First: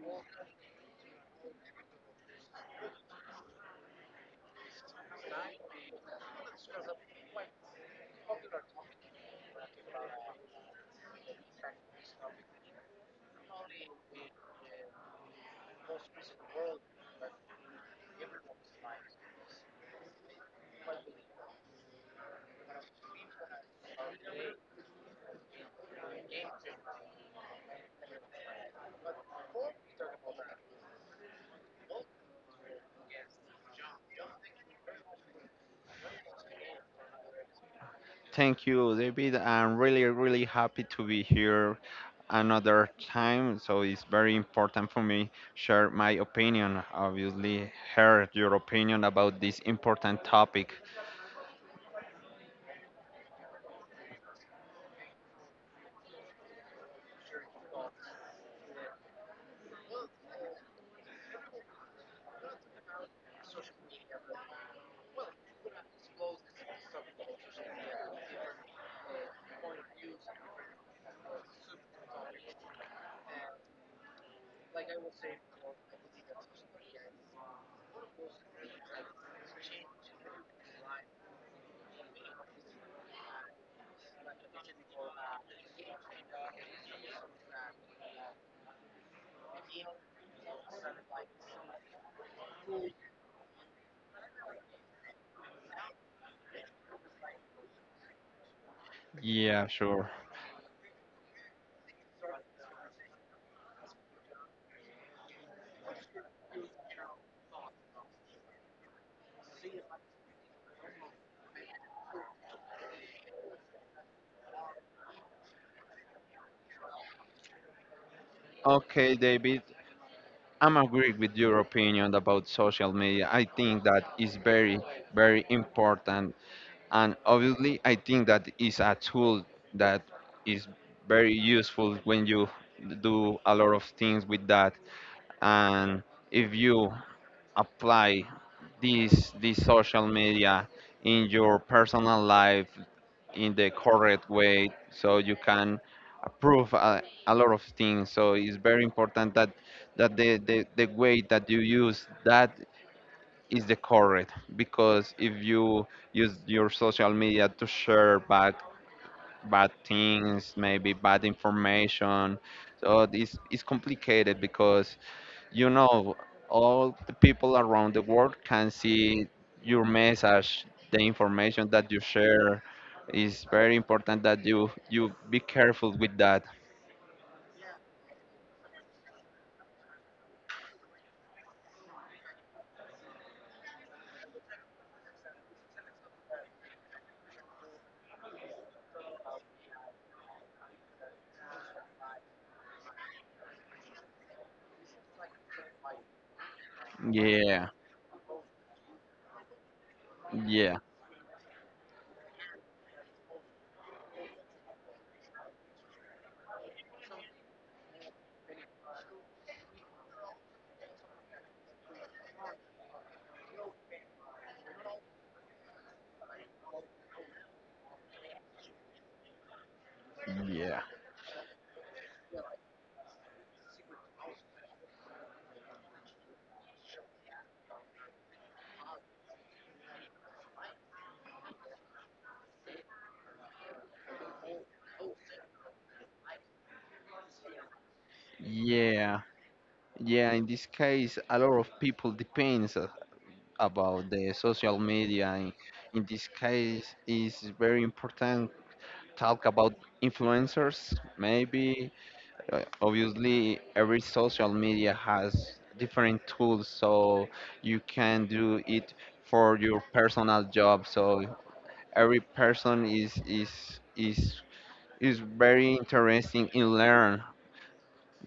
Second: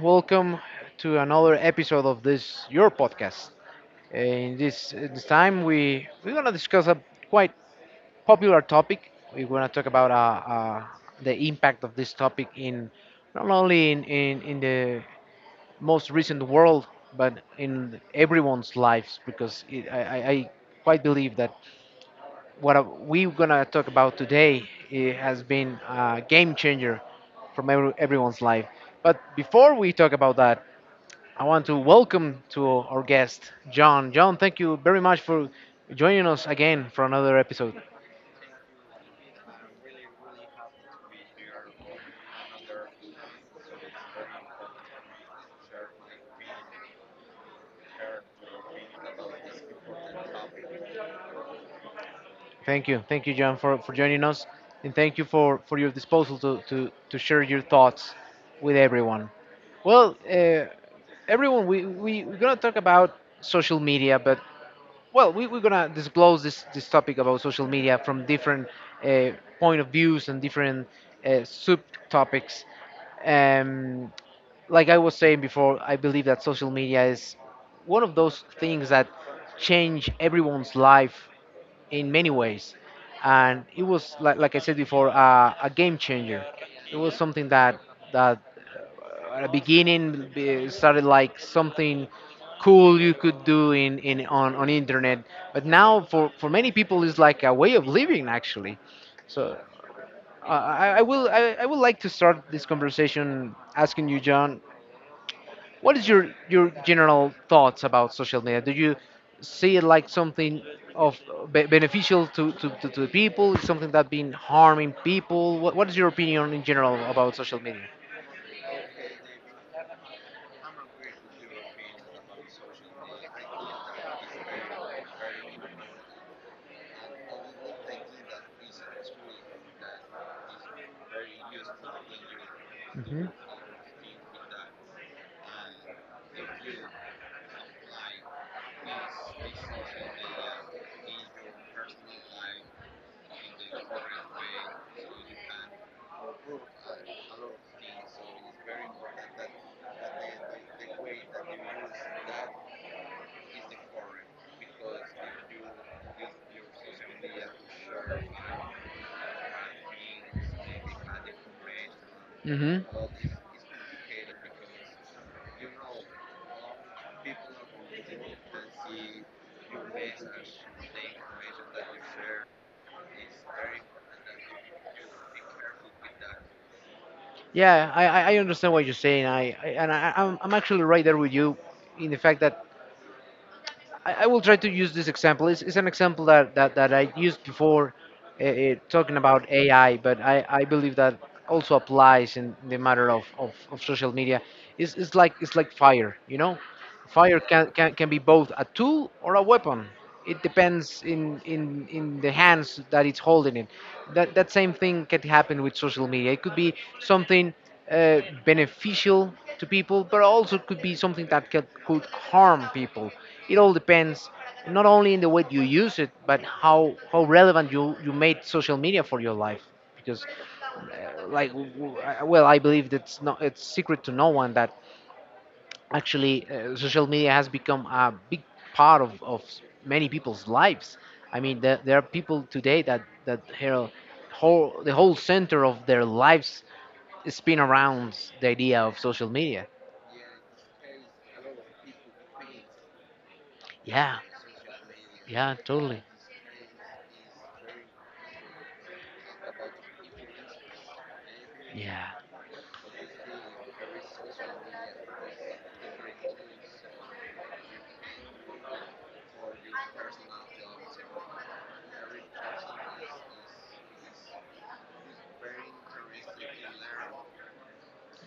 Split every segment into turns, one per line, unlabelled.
Welcome to another episode of this your podcast. In this time, we're gonna discuss a quite popular topic. We're gonna talk about the impact of this topic in not only in the most recent world, but in everyone's lives. Because it, I quite believe that what we're gonna talk about today it has been a game changer from everyone's life. But before we talk about that, I want to welcome to our guest, John. John, thank you very much for joining us again for another episode.
Thank you, David. I'm really, really happy to be here another time. So it's very important for me share my opinion. Obviously, hear your opinion about this important topic.
Thank you. Thank you, John, for joining us. And thank you for your disposal to share your thoughts with everyone. Well, everyone, we're going to talk about social media, but, well, we're going to disclose this topic about social media from different uh, point of views and different subtopics. Um, like I was saying before, I believe that social media is one of those things that change everyone's life in many ways. And it was like I said before, a game changer. It was something that at the beginning started like something cool you could do in on internet, but now for many people is like a way of living actually. So
Yeah, sure.
I would like to start this conversation asking you, John, what is your general thoughts about social media? Do you see it like something of be beneficial to the people? Is something that been harming people? What is your opinion in general about social media?
Okay, David. I'm agree with your opinion about social media. I think that is very, very important, and obviously, I think that is a tool that is very useful when you
hmm
do a lot of things with that, and if you apply this social media in your personal life in the correct way, so you can approve a lot of things. So it's very important that the way that you use that is the correct, because if you use your social media to share bad things, maybe bad information,
hmm
so it's complicated because, you know all the people around the world can see your message, the information that you share. Is very important that you be careful with that.
Yeah, I understand what you're saying. I and I, I'm actually right there with you in the fact that I will try to use this example. It's an example that I used before talking about AI, but I believe that also applies in the matter of social media. It's like fire, you know? Fire
Yeah,
can be both a tool or a weapon. It
yeah,
depends in the hands that it's holding it. That that same thing can happen with social media. It could be something beneficial to people, but also could be something that could harm people. It all depends not only in the way you use it, but how relevant you made social media for your life. Because
yeah,
like well, I believe that's not it's secret to no one that actually social media has become a big part of many people's lives. I mean, there are people today that that here whole the whole center of their lives spin around the idea of
yeah,
social media.
yeah. In this case a lot of people depends about
Yeah,
the social media in,
yeah, totally.
in this case is very important talk about influencers maybe.
Yeah,
Obviously every social media has different tools, so you can do it for your personal job, so every person is is very interesting in learn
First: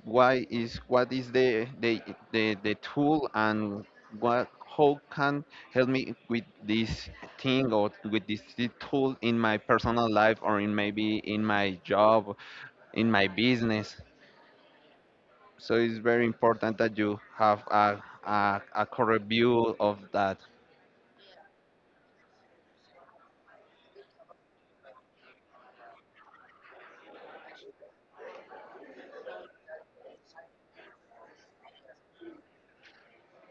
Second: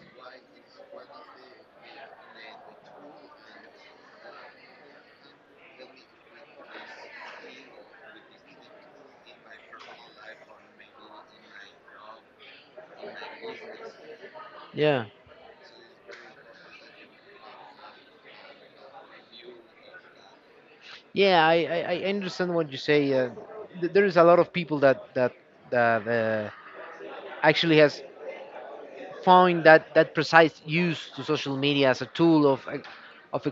why is what is the the tool, and what how can help me with this thing or with this tool in my personal life or in maybe in my job, in my business.
yeah,
So it's very important that you have a correct view of that.
yeah, I understand what you say. There is a lot of people that actually has found that precise use to social media as a tool of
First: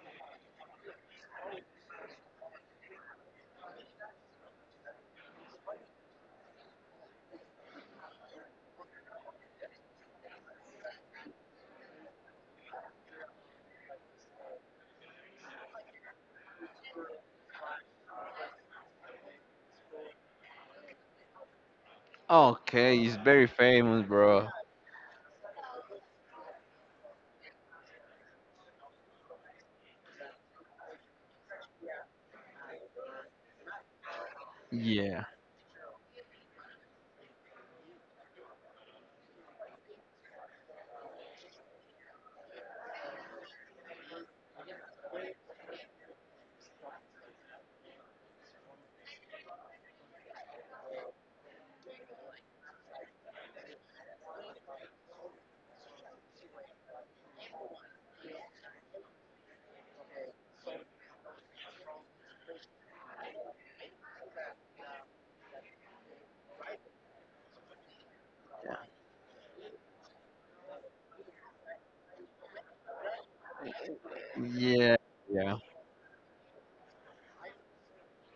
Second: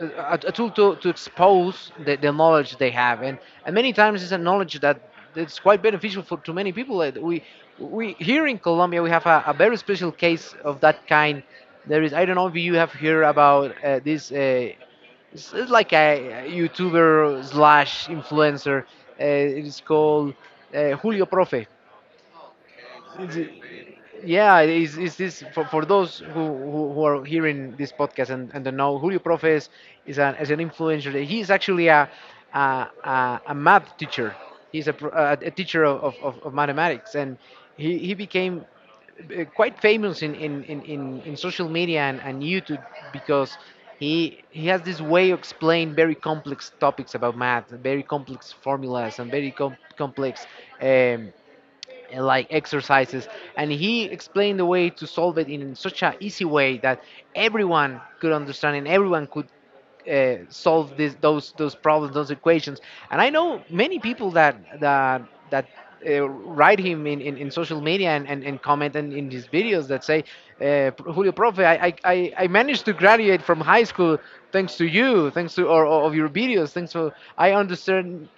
a, a tool to expose the knowledge they have, and many times it's a knowledge that it's quite beneficial for to many people. We here in Colombia we have a very special case of that kind. There is, I don't know if you have heard about this it's like a youtuber slash influencer it is called Julio Profe.
Okay, it's very famous, bro.
Yeah, is this for those who are hearing this podcast and don't know Julio Profe is an influencer. He is actually a math teacher. He's a,
Yeah,
a teacher of mathematics, and he became quite famous in in social media and YouTube because he has this way of explaining very complex topics about math, very complex formulas, and very complex um, like exercises, and he explained the way to solve it in such an easy way that everyone could understand, and everyone could solve this, those problems, those equations. And I know many people that write him in social media and comment and in his videos that say Julio Profe, I managed to graduate from high school thanks to
yeah,
you, thanks
yeah,
to or of your videos, thanks for I understand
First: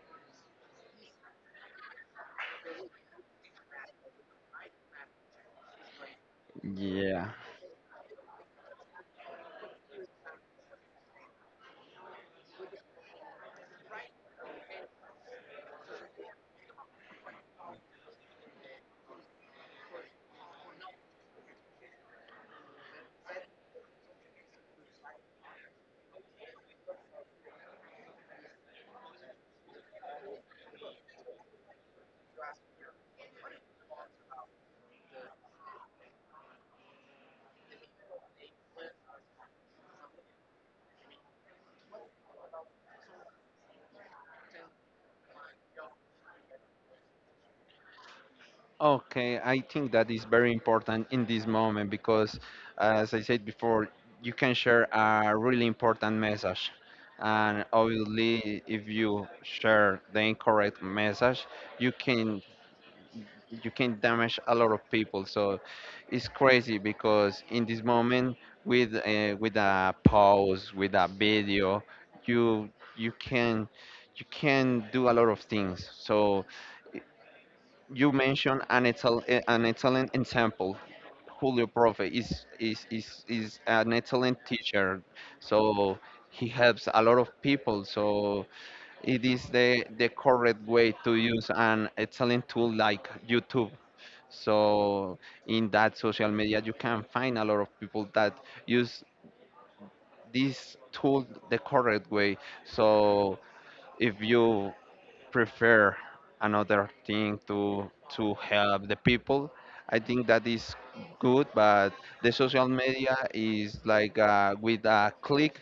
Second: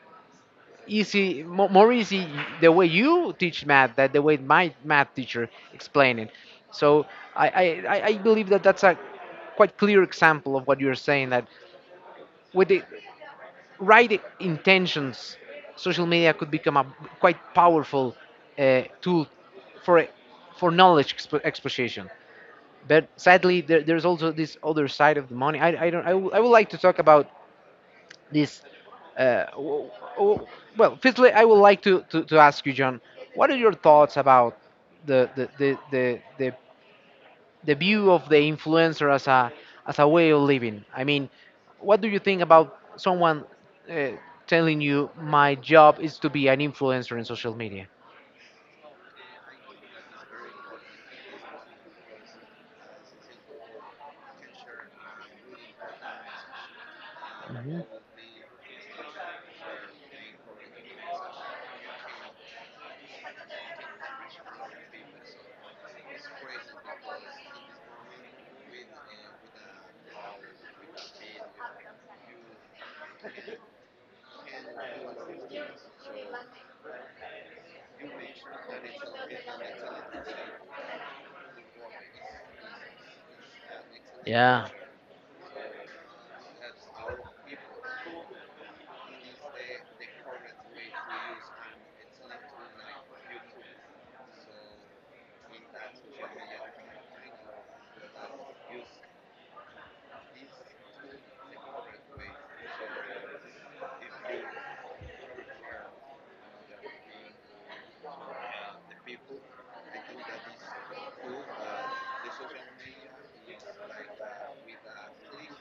easy, more easy the way you teach math than the way my math teacher explained it. So
yeah.
I believe that that's a quite clear example of what you're saying, that with the right intentions, social media could become a quite powerful tool for for knowledge exposition. But sadly, there, there's also this other side of the money. I don't. I would like to talk about this uh, w- w- well, firstly I would like to ask you John, what are your thoughts about the the, the, the, the the view of the influencer as a way of living. I mean, what do you think about someone uh, telling you my job is to be an influencer in social media?
Okay, I think that is very important in this moment because, as I said before, you can share a really important message. And
Mhm.
obviously, if you share the incorrect message, you can damage a lot of people. So it's crazy because in this moment, with a pause, with a video, you you can can do a lot of things. So i- you mentioned an an excellent example. Julio Profe is an excellent
Yeah.
teacher. So he helps a lot of people. So it is the correct way to use an excellent tool like YouTube, so in that social media, you can find a lot of people that use this tool the correct way. So if you prefer another thing to help the people, I think that is good. But the social media is like with a click,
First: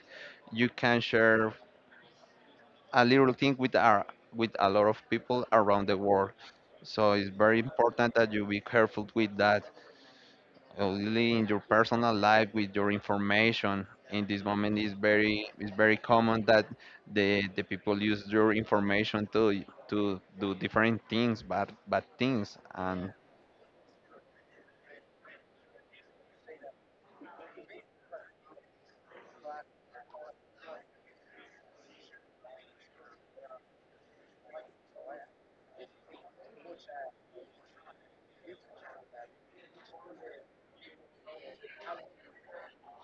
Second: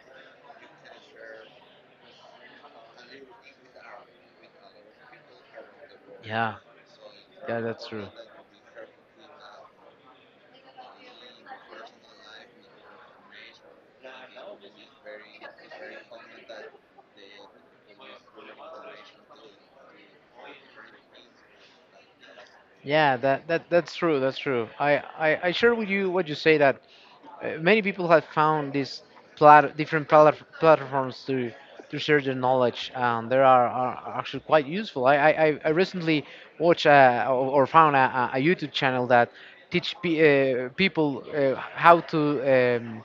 you can share a little thing with our with a lot of people around the world.
Yeah,
So it's
yeah,
very
that's true.
important that you be careful with that. Only in your personal life with your information in this moment is very common that the people use your information to do different things, bad things. And
Yeah, that, that that's true. That's true. I share with you what you say that many people have found these different platforms to share their knowledge, and they are actually quite useful. I recently watched or found a YouTube channel that teach people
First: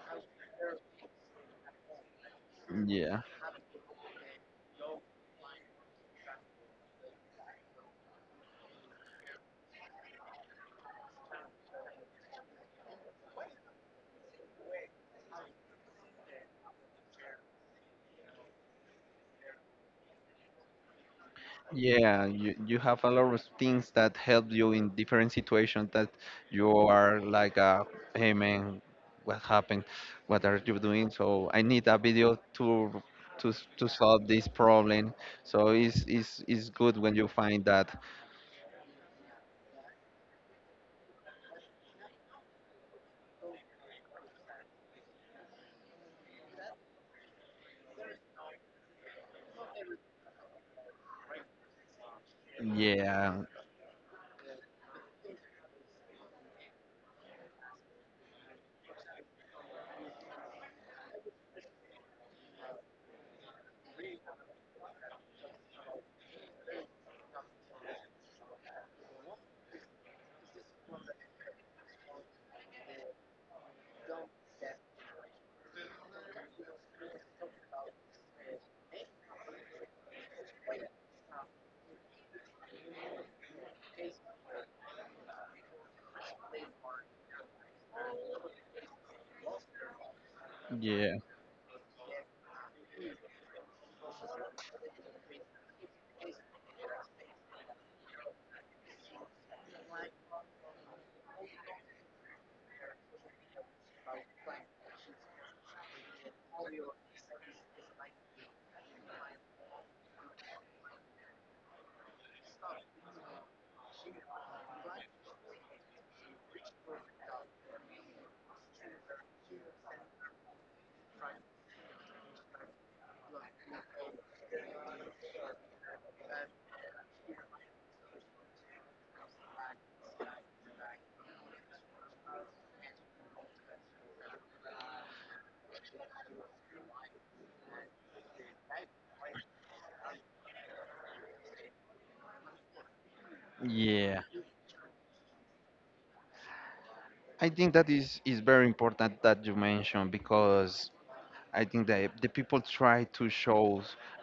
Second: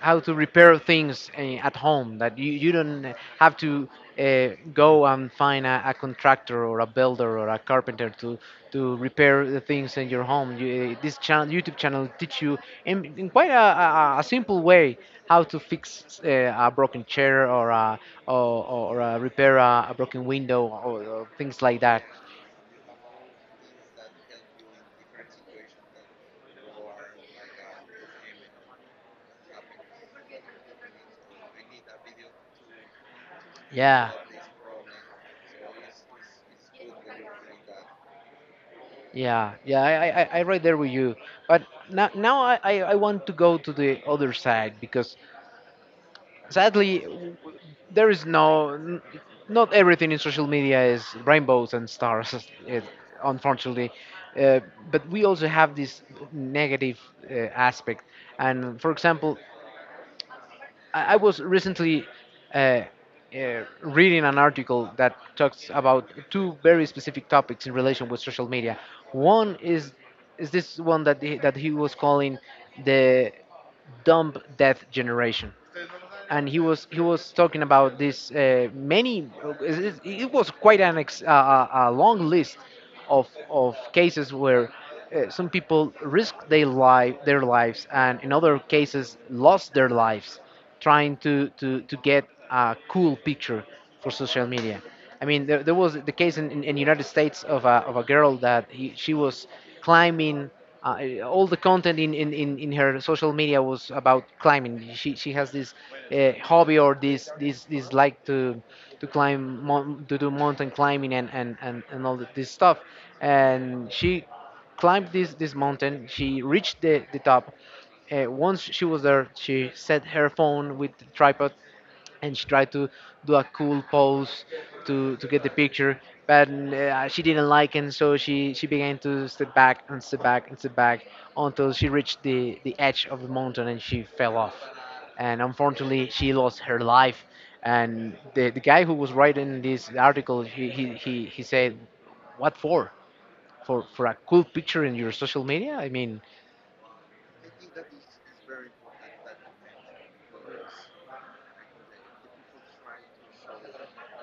how to repair things eh, at home that you don't
yeah,
have to go and find a contractor or a builder or a carpenter to repair the things in your home. You, eh, this channel youtube channel teach you in quite a simple way how to fix a broken chair or a, or, or repair a broken window or things like that.
yeah. You have a lot of things that help you in different situations, that you are like, hey man, what happened, what are you doing, so I need a video to to
Yeah.
solve this problem. So it's good when you find that.
Yeah, yeah, I right there with you. But now, now I want to go to the other side because sadly, there is no, not everything in social media is rainbows and stars, it-
Yeah,
unfortunately. Uh, but we also have this negative aspect. And for example, I was recently reading an article that talks about two very specific topics in relation with social media. One is this one that he was calling the dumb death generation, and he was talking about this many was quite an ex, a long list of cases where some people risked their life, their lives, and in other cases lost their lives
yeah,
trying to get a cool picture for social media. I mean, there was the case in in United States of a girl that he, she was climbing. All the content in, in her social media was about climbing. She has this hobby or this like to climb to do mountain climbing and all this stuff. And she climbed this, this mountain. She reached the top. Once she was there, she set her phone with the tripod and she tried to do a cool pose to get the picture, but she didn't like it. So she began to step back and step back and step back until she reached the edge of the mountain and she fell off, and unfortunately she lost her life. And the guy who was writing this article, he said, what for? For a
yeah.
cool picture in your social media? I mean,
I think that is very important that you mentioned, because I think that the people try to show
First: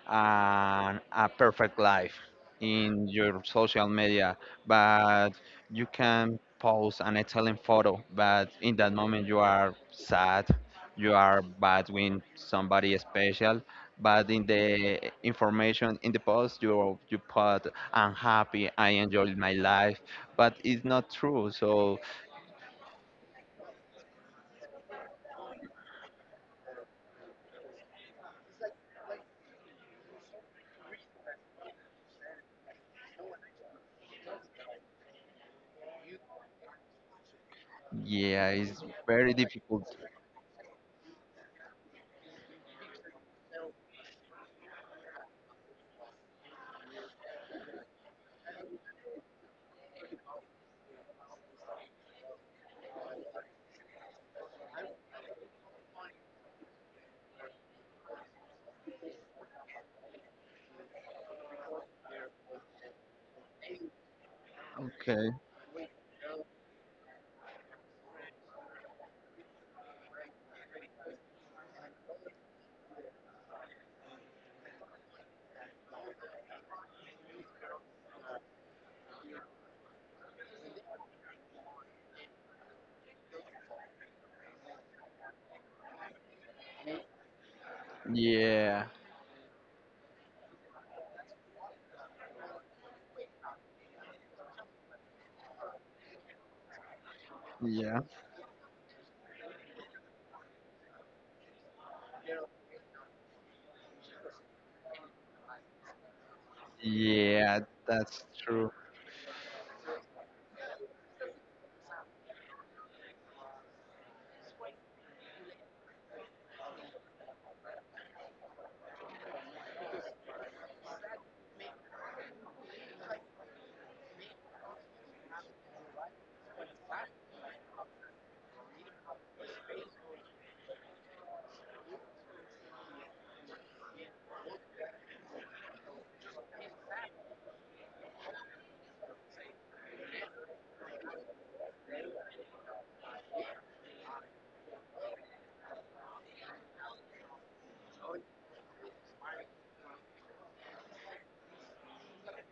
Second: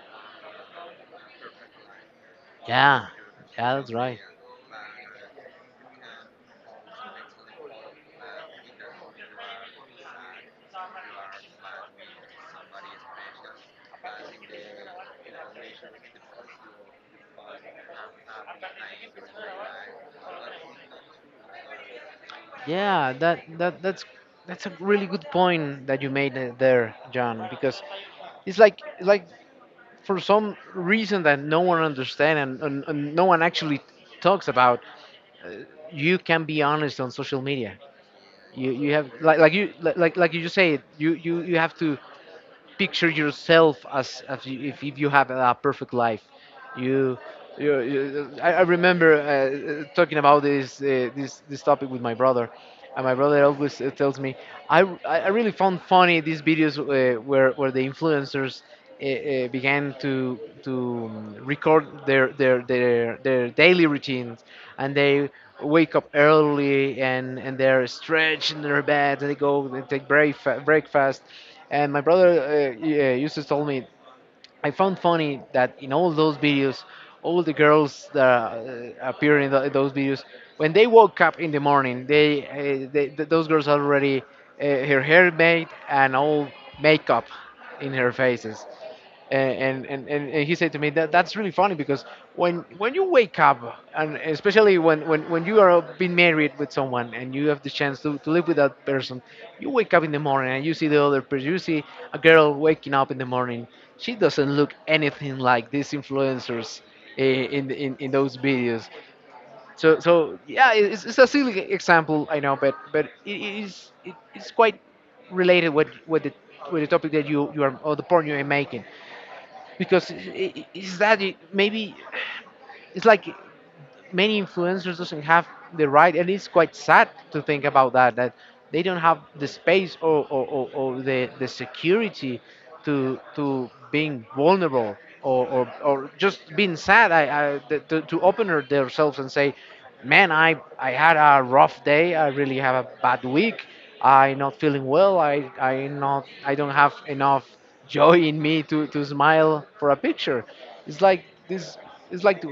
a perfect life in
yeah,
your
yeah,
social
that's right.
media, but you can post an excellent photo, but in that moment you are sad, you are bad with somebody special, but in the information in the post you put I'm happy, I enjoyed my life, but it's not true. So
Yeah, that's that's a really good point that you made there, John. Because it's like for some reason that no one understands, and no one actually talks about, you can be honest on social media.
yeah,
You
it's
you have
very difficult.
like you just say, you have to picture yourself as you, if you have a perfect life. You, I remember talking about this, this this topic with my brother, and my brother always tells me I really found funny these videos where the influencers. Began to record their daily routines, and they
Okay.
wake up early and they're stretched in their bed. And they go they take breakfast, and my brother yeah, used to tell me, I found funny that in all those videos, all the girls that appear in those videos, when they woke up in the morning, those girls already her hair made and all makeup in her faces.
Yeah.
And he said to me that that's really funny because when you wake up, and especially when you are being married with someone and you have the
Yeah.
chance to live with that person, you wake up in the morning and you see the other person, you see a girl waking up in the morning. She doesn't look anything like these influencers i-
Yeah,
in in, in
that's
those
true.
videos. So yeah, it's a silly example, I know, but it is it's quite related with the topic that you are, or the point you are making, because is that maybe it's like many influencers doesn't have the right, and it's quite sad to think about that they don't have the space, or the security to being vulnerable, or just being sad, to open themselves and say, man, I had a rough day, I really have a bad week, I'm not feeling well, I don't have enough joy in me to smile for a picture. It's like this, it's like,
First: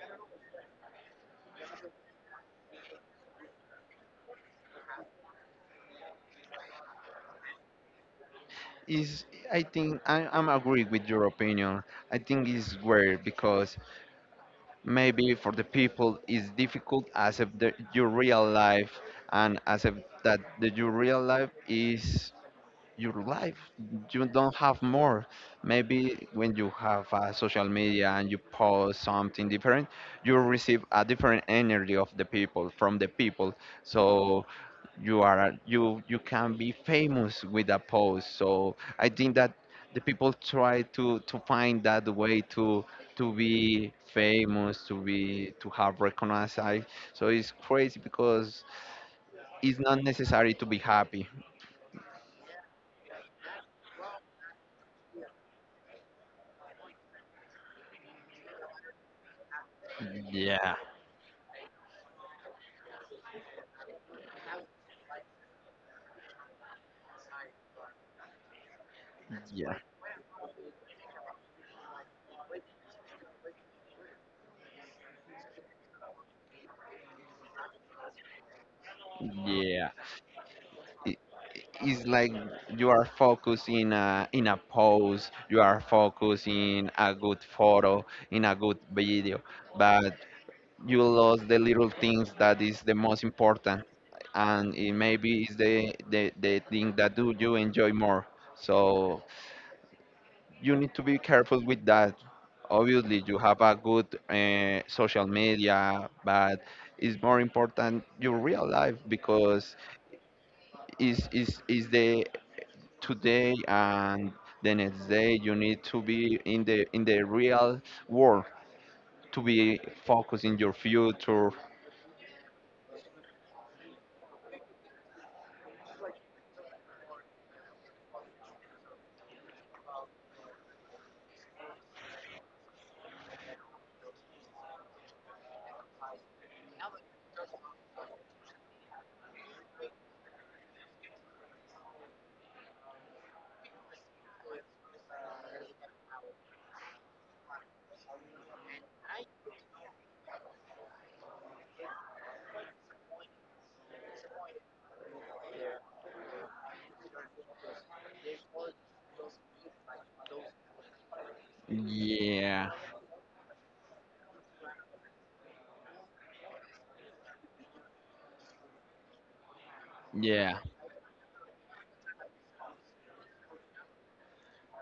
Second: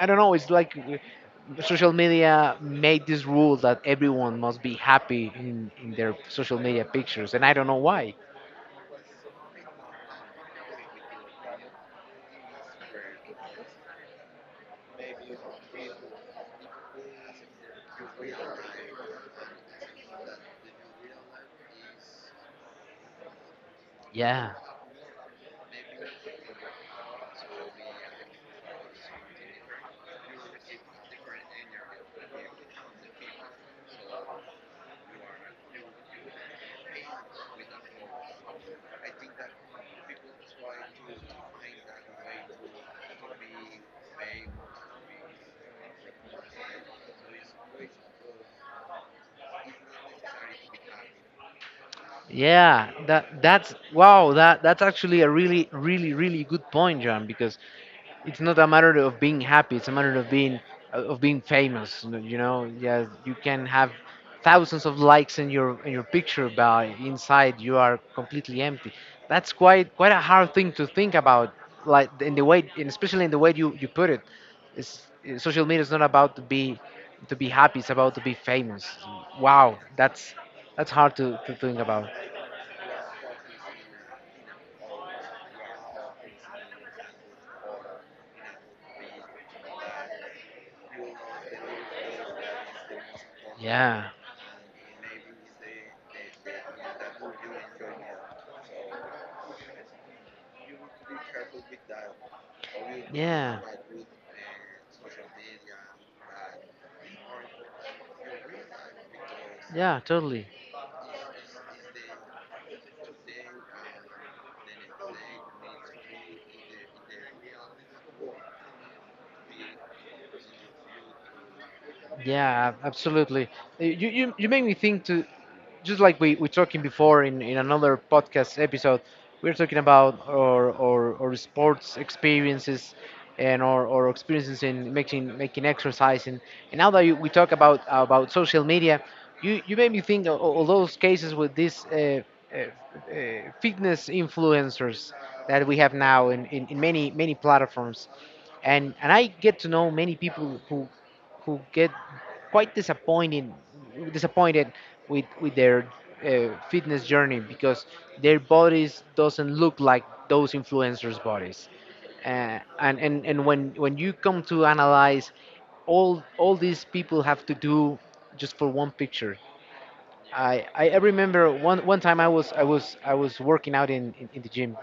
I don't know. It's like social media made this rule that everyone must be happy in their social media pictures, and I don't know why.
Is I think I'm agree with your opinion. I think it's weird because maybe for the people it's difficult as if your real life, and as if your real life is your life. You
Yeah.
don't have more. Maybe when you have social media and you post something different, you receive a different energy of the people from the people. So you are you you can be famous with a post, so I think that the people try to find that way to be famous, to be to have recognized so it's crazy because it's not necessary to be happy.
Yeah, that that's wow. That that's actually a really, really, really good point, John. Because it's not a matter of being happy; it's a matter
Yeah,
of being famous. You know, yeah, you can have thousands of likes in your picture, but inside you are completely empty. That's
yeah,
quite a hard thing to think about, like in the way, and especially in the way you put it. It's, social media is not about to be happy; it's about to be famous. Wow,
yeah.
that's hard
it,
to think
it's
about.
like you are focused in a pose, you are focused in a good photo, in a good video, but you lose the little things that is the most important.
Yeah.
And it maybe is the thing that do you enjoy more. So you need to be careful with that. Obviously you
Yeah.
have a good social media, but it's more important your real life, because
Yeah, totally.
is the today, and the next day you need to be in the real world, to be focused in your future.
Yeah, absolutely. You make me think to, just like we talking before in another podcast episode, we are talking about our sports experiences and our experiences in making exercise, and now that you, we talk about social media, you made me think of all those cases with these uh, fitness influencers that we have now in many platforms. And I get to know many people who get quite disappointed with their fitness journey because their bodies doesn't look like those influencers' bodies. Uh,
Yeah,
and, and and when you come to analyze all these people have to do just for one picture.
yeah.
I remember one time I was I was I was working out in the gym,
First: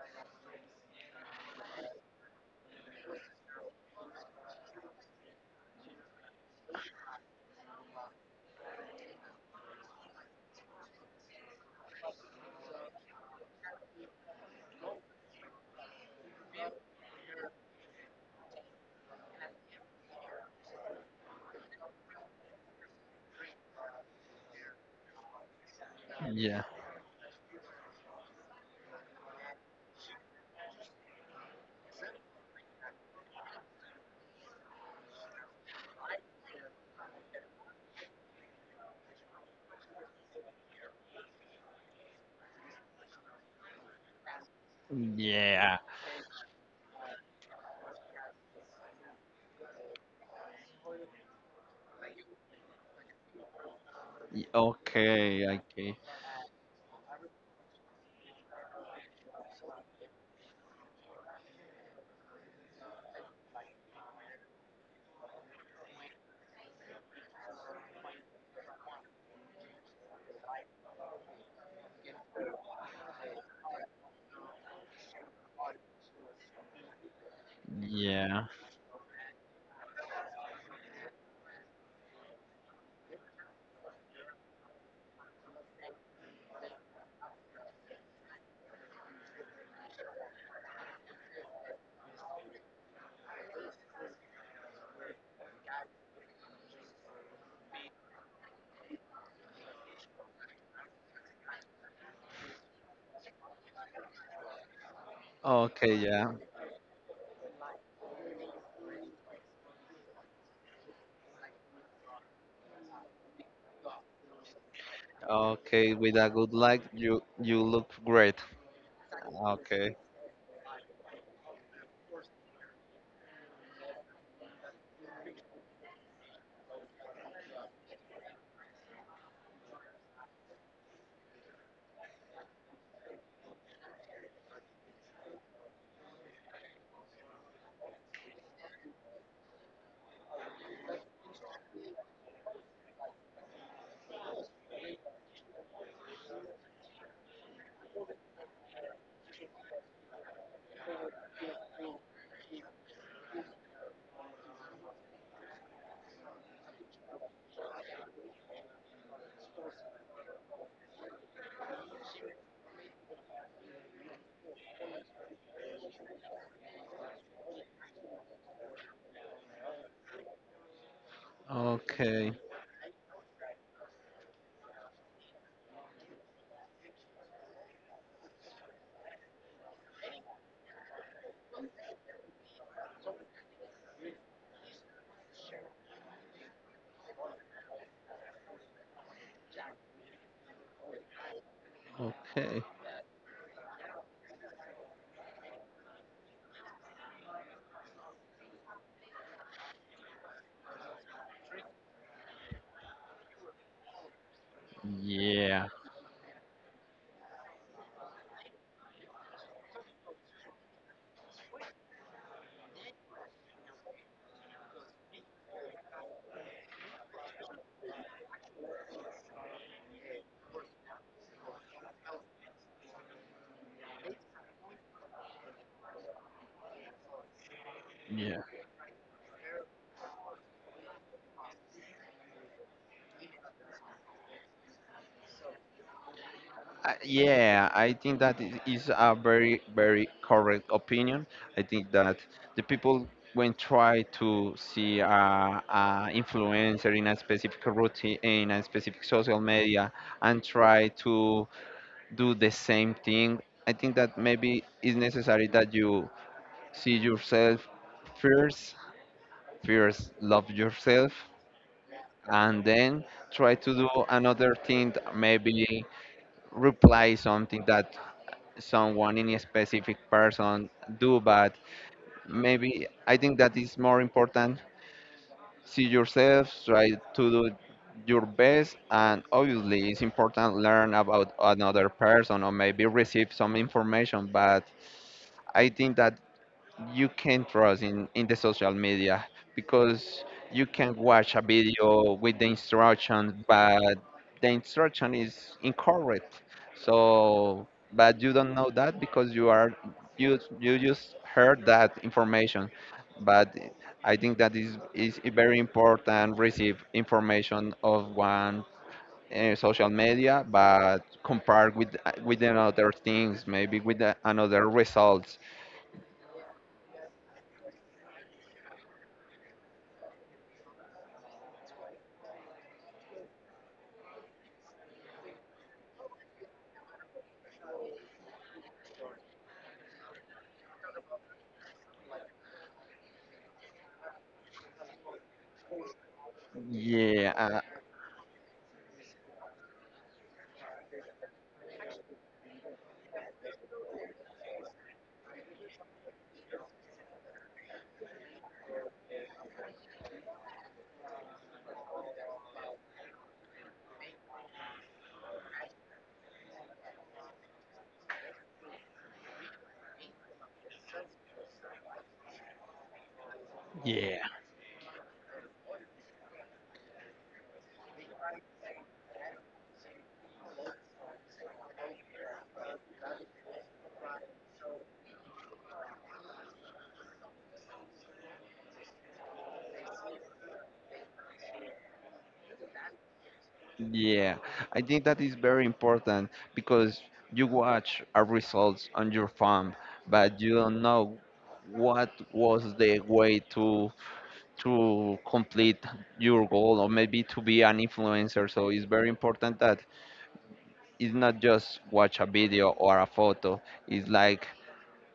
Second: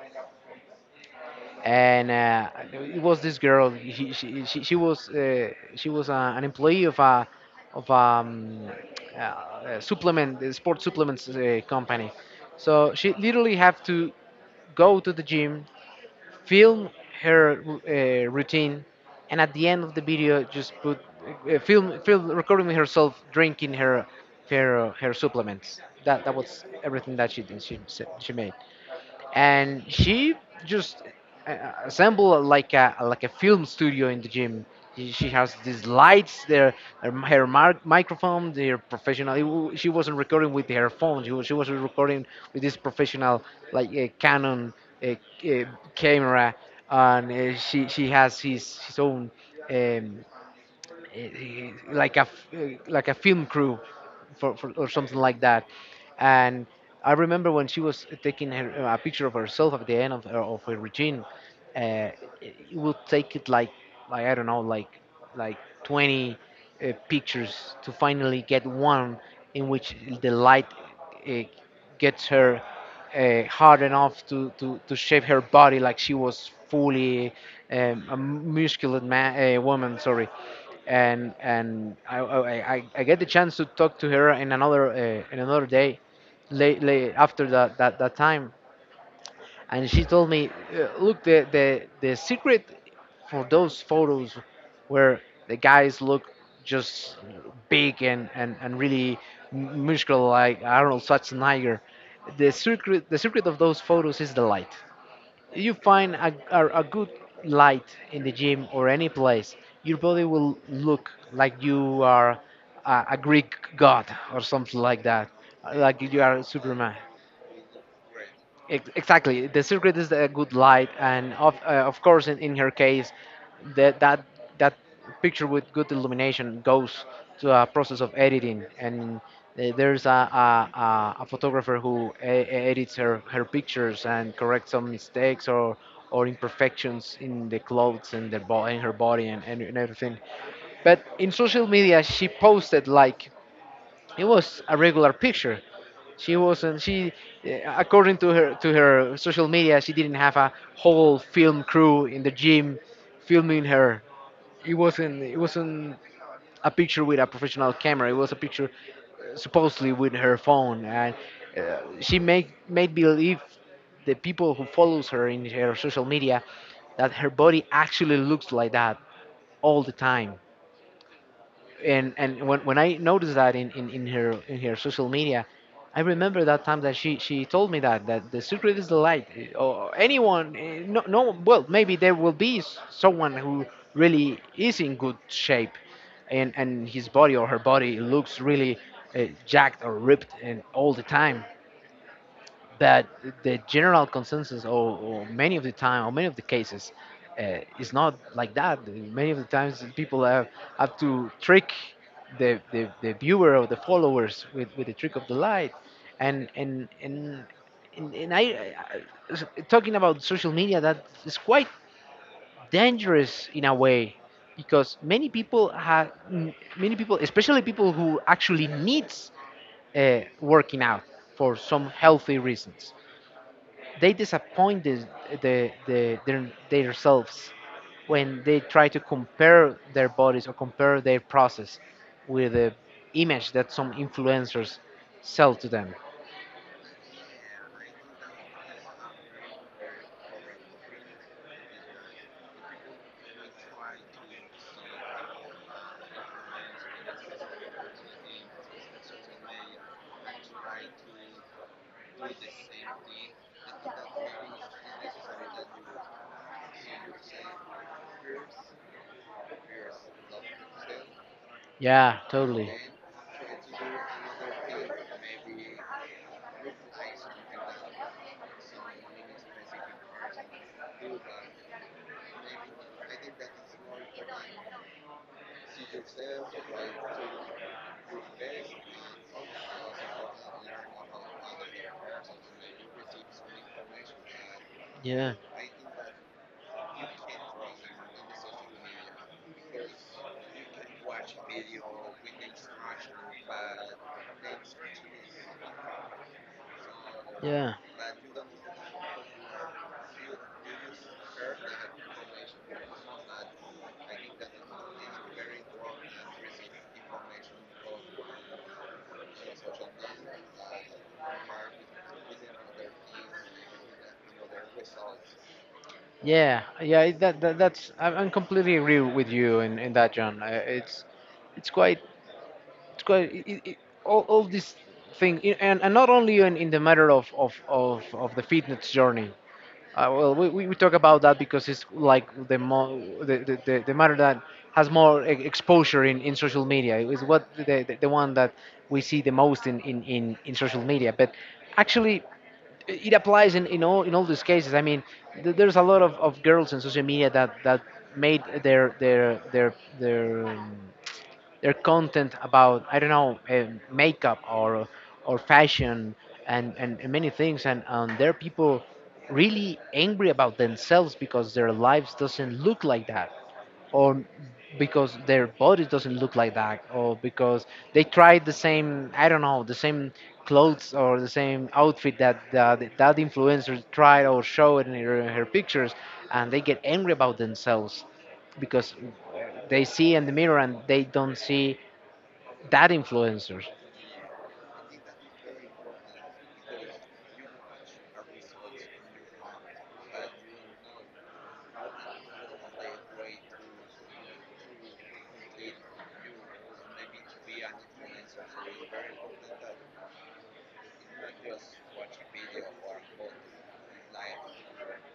and it was this girl. She was she was an employee of a of supplement sports supplements company. So she literally have to go to the gym, film her routine, and at the end of the video, just put film film recording herself drinking her her supplements. That
Yeah.
was everything that she did. She made, and she just assembled like a film studio in the gym. She has these lights, there, her, her microphone, their professional. She wasn't recording with her phone. She was recording with this professional, like Canon uh, uh,
Yeah.
camera, and she has his own um, like a like a film crew for or something like
Okay.
that.
Okay.
And I remember when she was taking her, a picture of herself at the end of her routine, it it would take it like I don't know, like 20 pictures to finally get one in which the light uh, gets her hard enough to shape her body like she was fully a
Yeah.
muscular man, woman. Sorry. And I get the chance to talk to her in another day, late, late after that that time, and she told me, Look, the secret for those photos where the guys look just big and really muscular like Arnold Schwarzenegger, the secret of those photos is the light. You
Okay.
find
Yeah.
a good light in the gym or any place, your body will look like you are a Greek god or something like that,
Okay.
like
With
you
a
are
good light,
Superman."
you look great.
Exactly. The
Okay.
secret is a good light, and of course, in her case, that that that picture with good illumination goes to a process of editing, and there's a photographer who edits her, her pictures and corrects some mistakes or imperfections in the clothes and the in her body and everything. But in social media, she posted like it was a regular picture. She wasn't. She, eh, according to her social media, she didn't have a whole film crew in the gym filming her. It wasn't. It wasn't a picture with a professional camera. It was a picture eh, supposedly with her phone, and she made believe the people who follows her in her social media that her body actually looks like that all the time. and
Okay.
and when I noticed that in her social media, I remember that time that she told me that that the secret is the light. Eh, or anyone, eh, no, no, well, maybe there will be someone who really is in good shape, and his body or her body looks really jacked or ripped and all the time,
Okay.
that the general consensus, or many of the time or many of the cases is not like that. Many of the times people have to trick the viewer or the followers with the trick of the
Yeah.
light. And and and and I- Talking about social media, that is quite dangerous in a way because many people have, many people especially people who actually needs working out for some healthy reasons, they disappointed the, their, themselves
Yeah.
when they try to compare their bodies or compare their process with the image that some influencers sell to them.
Yeah. I think that is a very very correct opinion. I think that the people when try to see a influencer in a specific routine in a specific social media, and try to do the same thing. I think that maybe it's necessary that you see yourself first, first love yourself,
Yeah,
and
totally.
then try to do another thing, that maybe reply something that someone in a specific person do, but maybe I think that is more important. See yourself, try to do your best, and obviously it's important learn about another person or maybe receive some information. But
Yeah.
I think that you can trust in the social media, because you can watch a video with the instruction, but the instruction is incorrect, so, but you don't know that because you are you you just heard that information. But I think that is very important receive information of one social media, but compared with another things, maybe with another results.
Yeah, that's I'm completely agree with you in that, John. It's quite it's quite it, it, it- all this thing and not only in the matter of the fitness journey. Well we talk about that because it's like the the matter that has more exposure in social media. It's what
Yeah,
the one that we see the most in social media. But actually it applies in all these cases. I mean, there's a lot of girls in social media that made their um, their content about, I don't know, makeup or fashion and many things. And there are people really angry about themselves because their lives doesn't look like that, or
yeah,
because their bodies doesn't look like that, or because they tried the same, I don't know, the same clothes or the same outfit that that influencer tried or showed in her, her pictures, and they get angry about themselves because they see in the mirror and they don't see that influencers.
yeah. I think that is very important, because you watch a results on your phone, but you don't know what was the way to complete your goal, or maybe to be an influencer. So it's very important that it's not just watch a video or a photo. It's like,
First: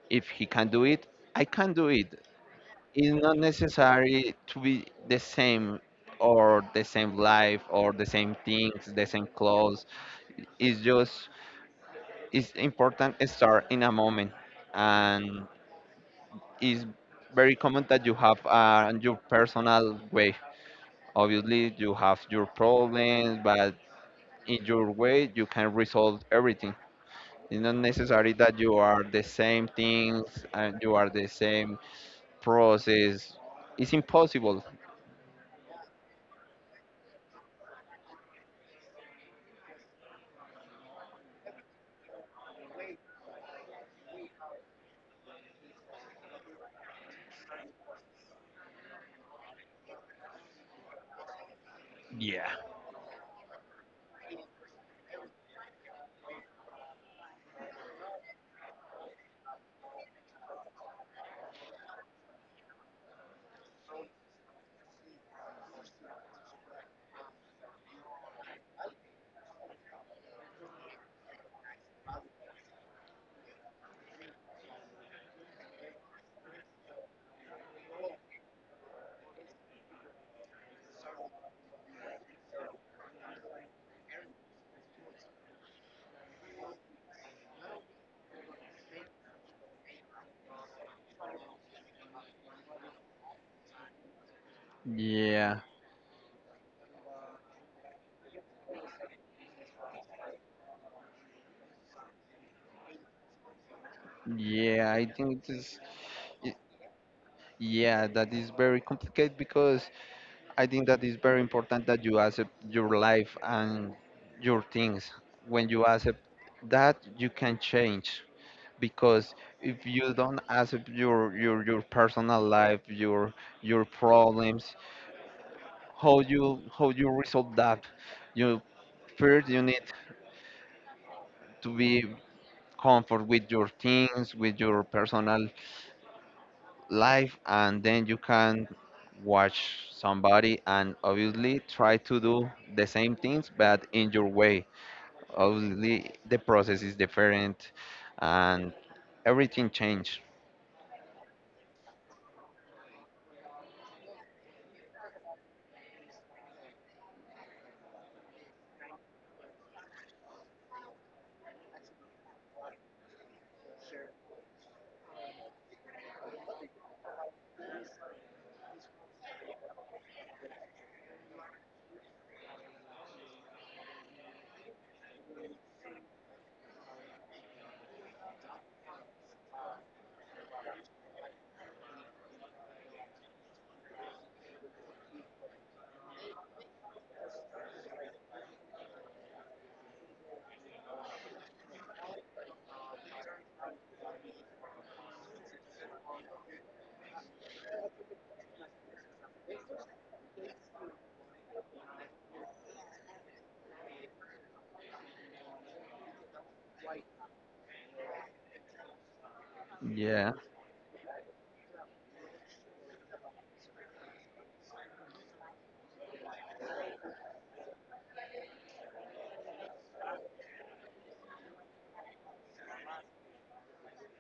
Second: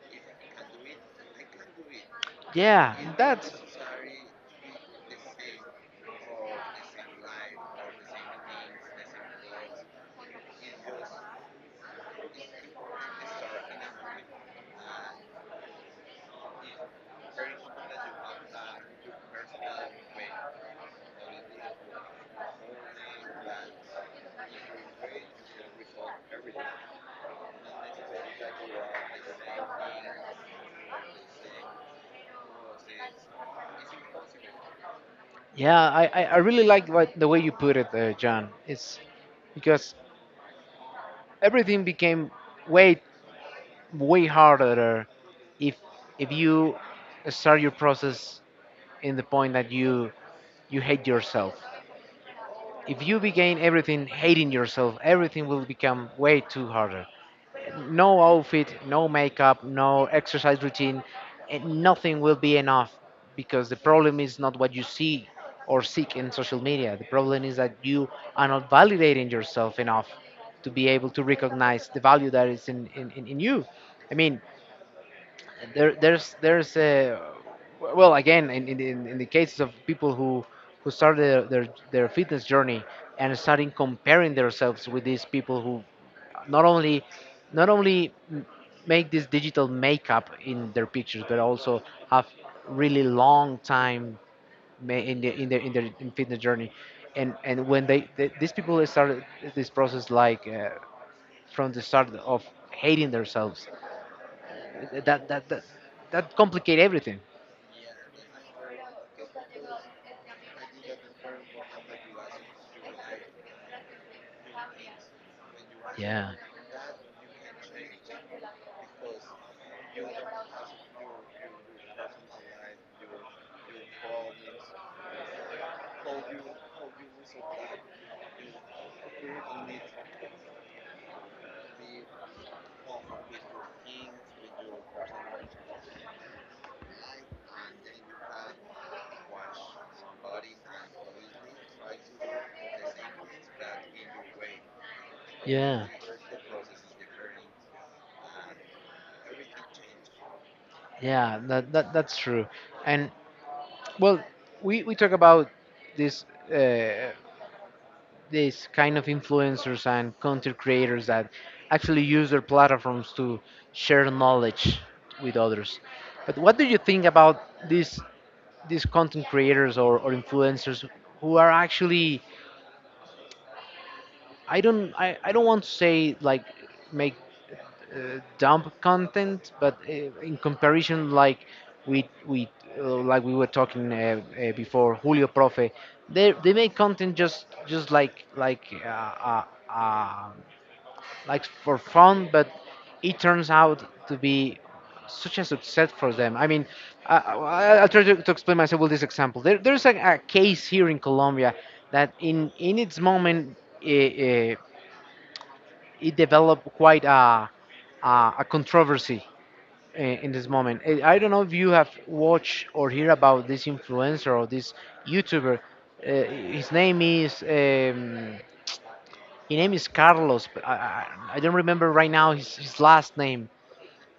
if he can do it, I can do it.
Yeah,
It's not
that's.
necessary to be the same, or the same life, or the same things, the same clothes. It's just it's important start in a moment, and it's very common that you have your personal way. Obviously, you have your problems, but in your way you can resolve everything. It's not necessary that you are the same things and you are the same process. It's impossible.
Yeah, I really like what, the way you put it, John. It's because everything became way way harder if if you start your process in the point that you hate yourself. If you begin everything hating yourself, everything will become way too harder. No outfit, no makeup, no exercise routine, and nothing will be enough, because the problem is not what you see or seek in social media. The problem is that you are not validating yourself enough to be able to recognize the value that is in you. I mean, there's a, well, again, in the cases of people who start their fitness journey and starting comparing themselves with these people who not only not only make this digital makeup in their pictures, but also have really long time ma- in the in
Yeah,
their in their in fitness journey. And when they these people started this process, like, from the start of hating themselves,
yeah. I
that that
think it
that,
is.
that
y-
complicate everything.
Yeah, that is very complicated, because I think that is very important that you accept your life and your things. When you accept
Yeah,
that, you can change, because if you don't accept your personal life, your problems, how you resolve that? You First you need to be comfort with your things, with your personal life, and then you can watch somebody, and obviously try to do the same things but in your way.
yeah,
Obviously, the process is different, and everything changed.
yeah. That that that's true. And, well, we talk about this, uh, this kind of influencers and content creators that actually use their platforms to share knowledge with others. But what do you think about these these content creators, or influencers, who are actually— I don't want to say like make dump content, but, in comparison, like, we like we were talking, before, Julio Profe, they make content just like, uh, like, for fun, but it turns out to be such a success for them. I mean, I'll try to explain myself with this example. There's a case here in Colombia that, in its moment— Uh, uh, it developed quite a, a controversy in
Yeah,
this moment. I don't know if you have watched or hear about this influencer or this YouTuber. Uh, his name is um, his name is Carlos, but I don't remember right now his last name.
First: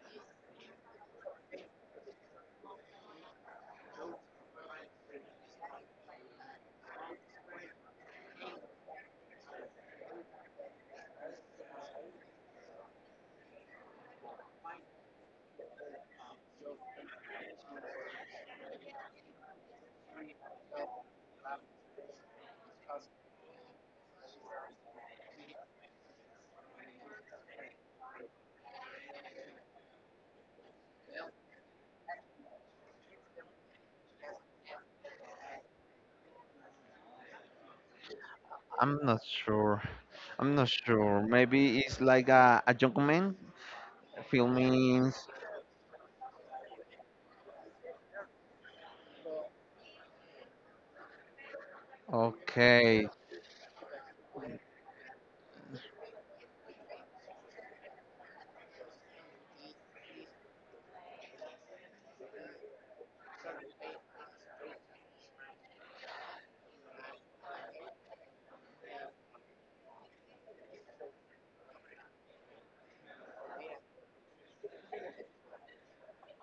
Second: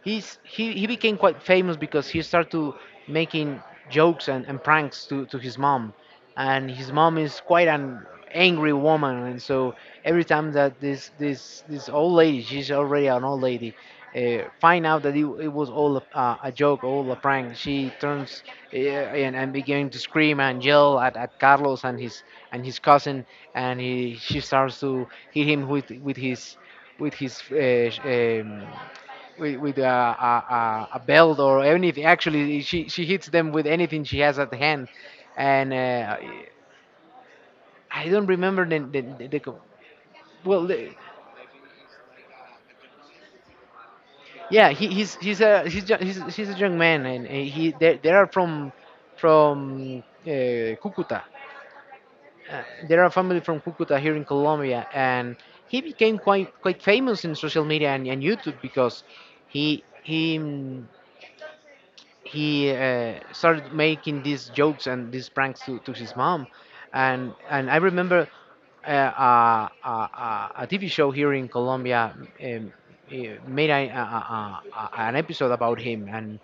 He became quite famous because he started to making jokes and pranks to his mom. And his mom is quite an angry woman, and so every time that this old lady— she's already an old lady— find out that it was all a joke, all a prank, she turns, and began to scream and yell at Carlos and his, and his cousin. And he she starts to hit him with with his uh, sh- um, with a, a belt or anything. Actually, she hits them with anything she has at hand. And I don't remember the
I'm
the,
not
the, the co-
sure. I'm
well.
not sure. Maybe it's like a document
Yeah,
filming.
he's a young man, and they are from Cucuta. Uh, they are
Okay,
a family from Cucuta here in Colombia, and he became quite famous in social media and YouTube because he he. mm, he started making these jokes and these pranks to his mom. And I remember, uh, a, a, TV show here in Colombia, um, made an episode about him, and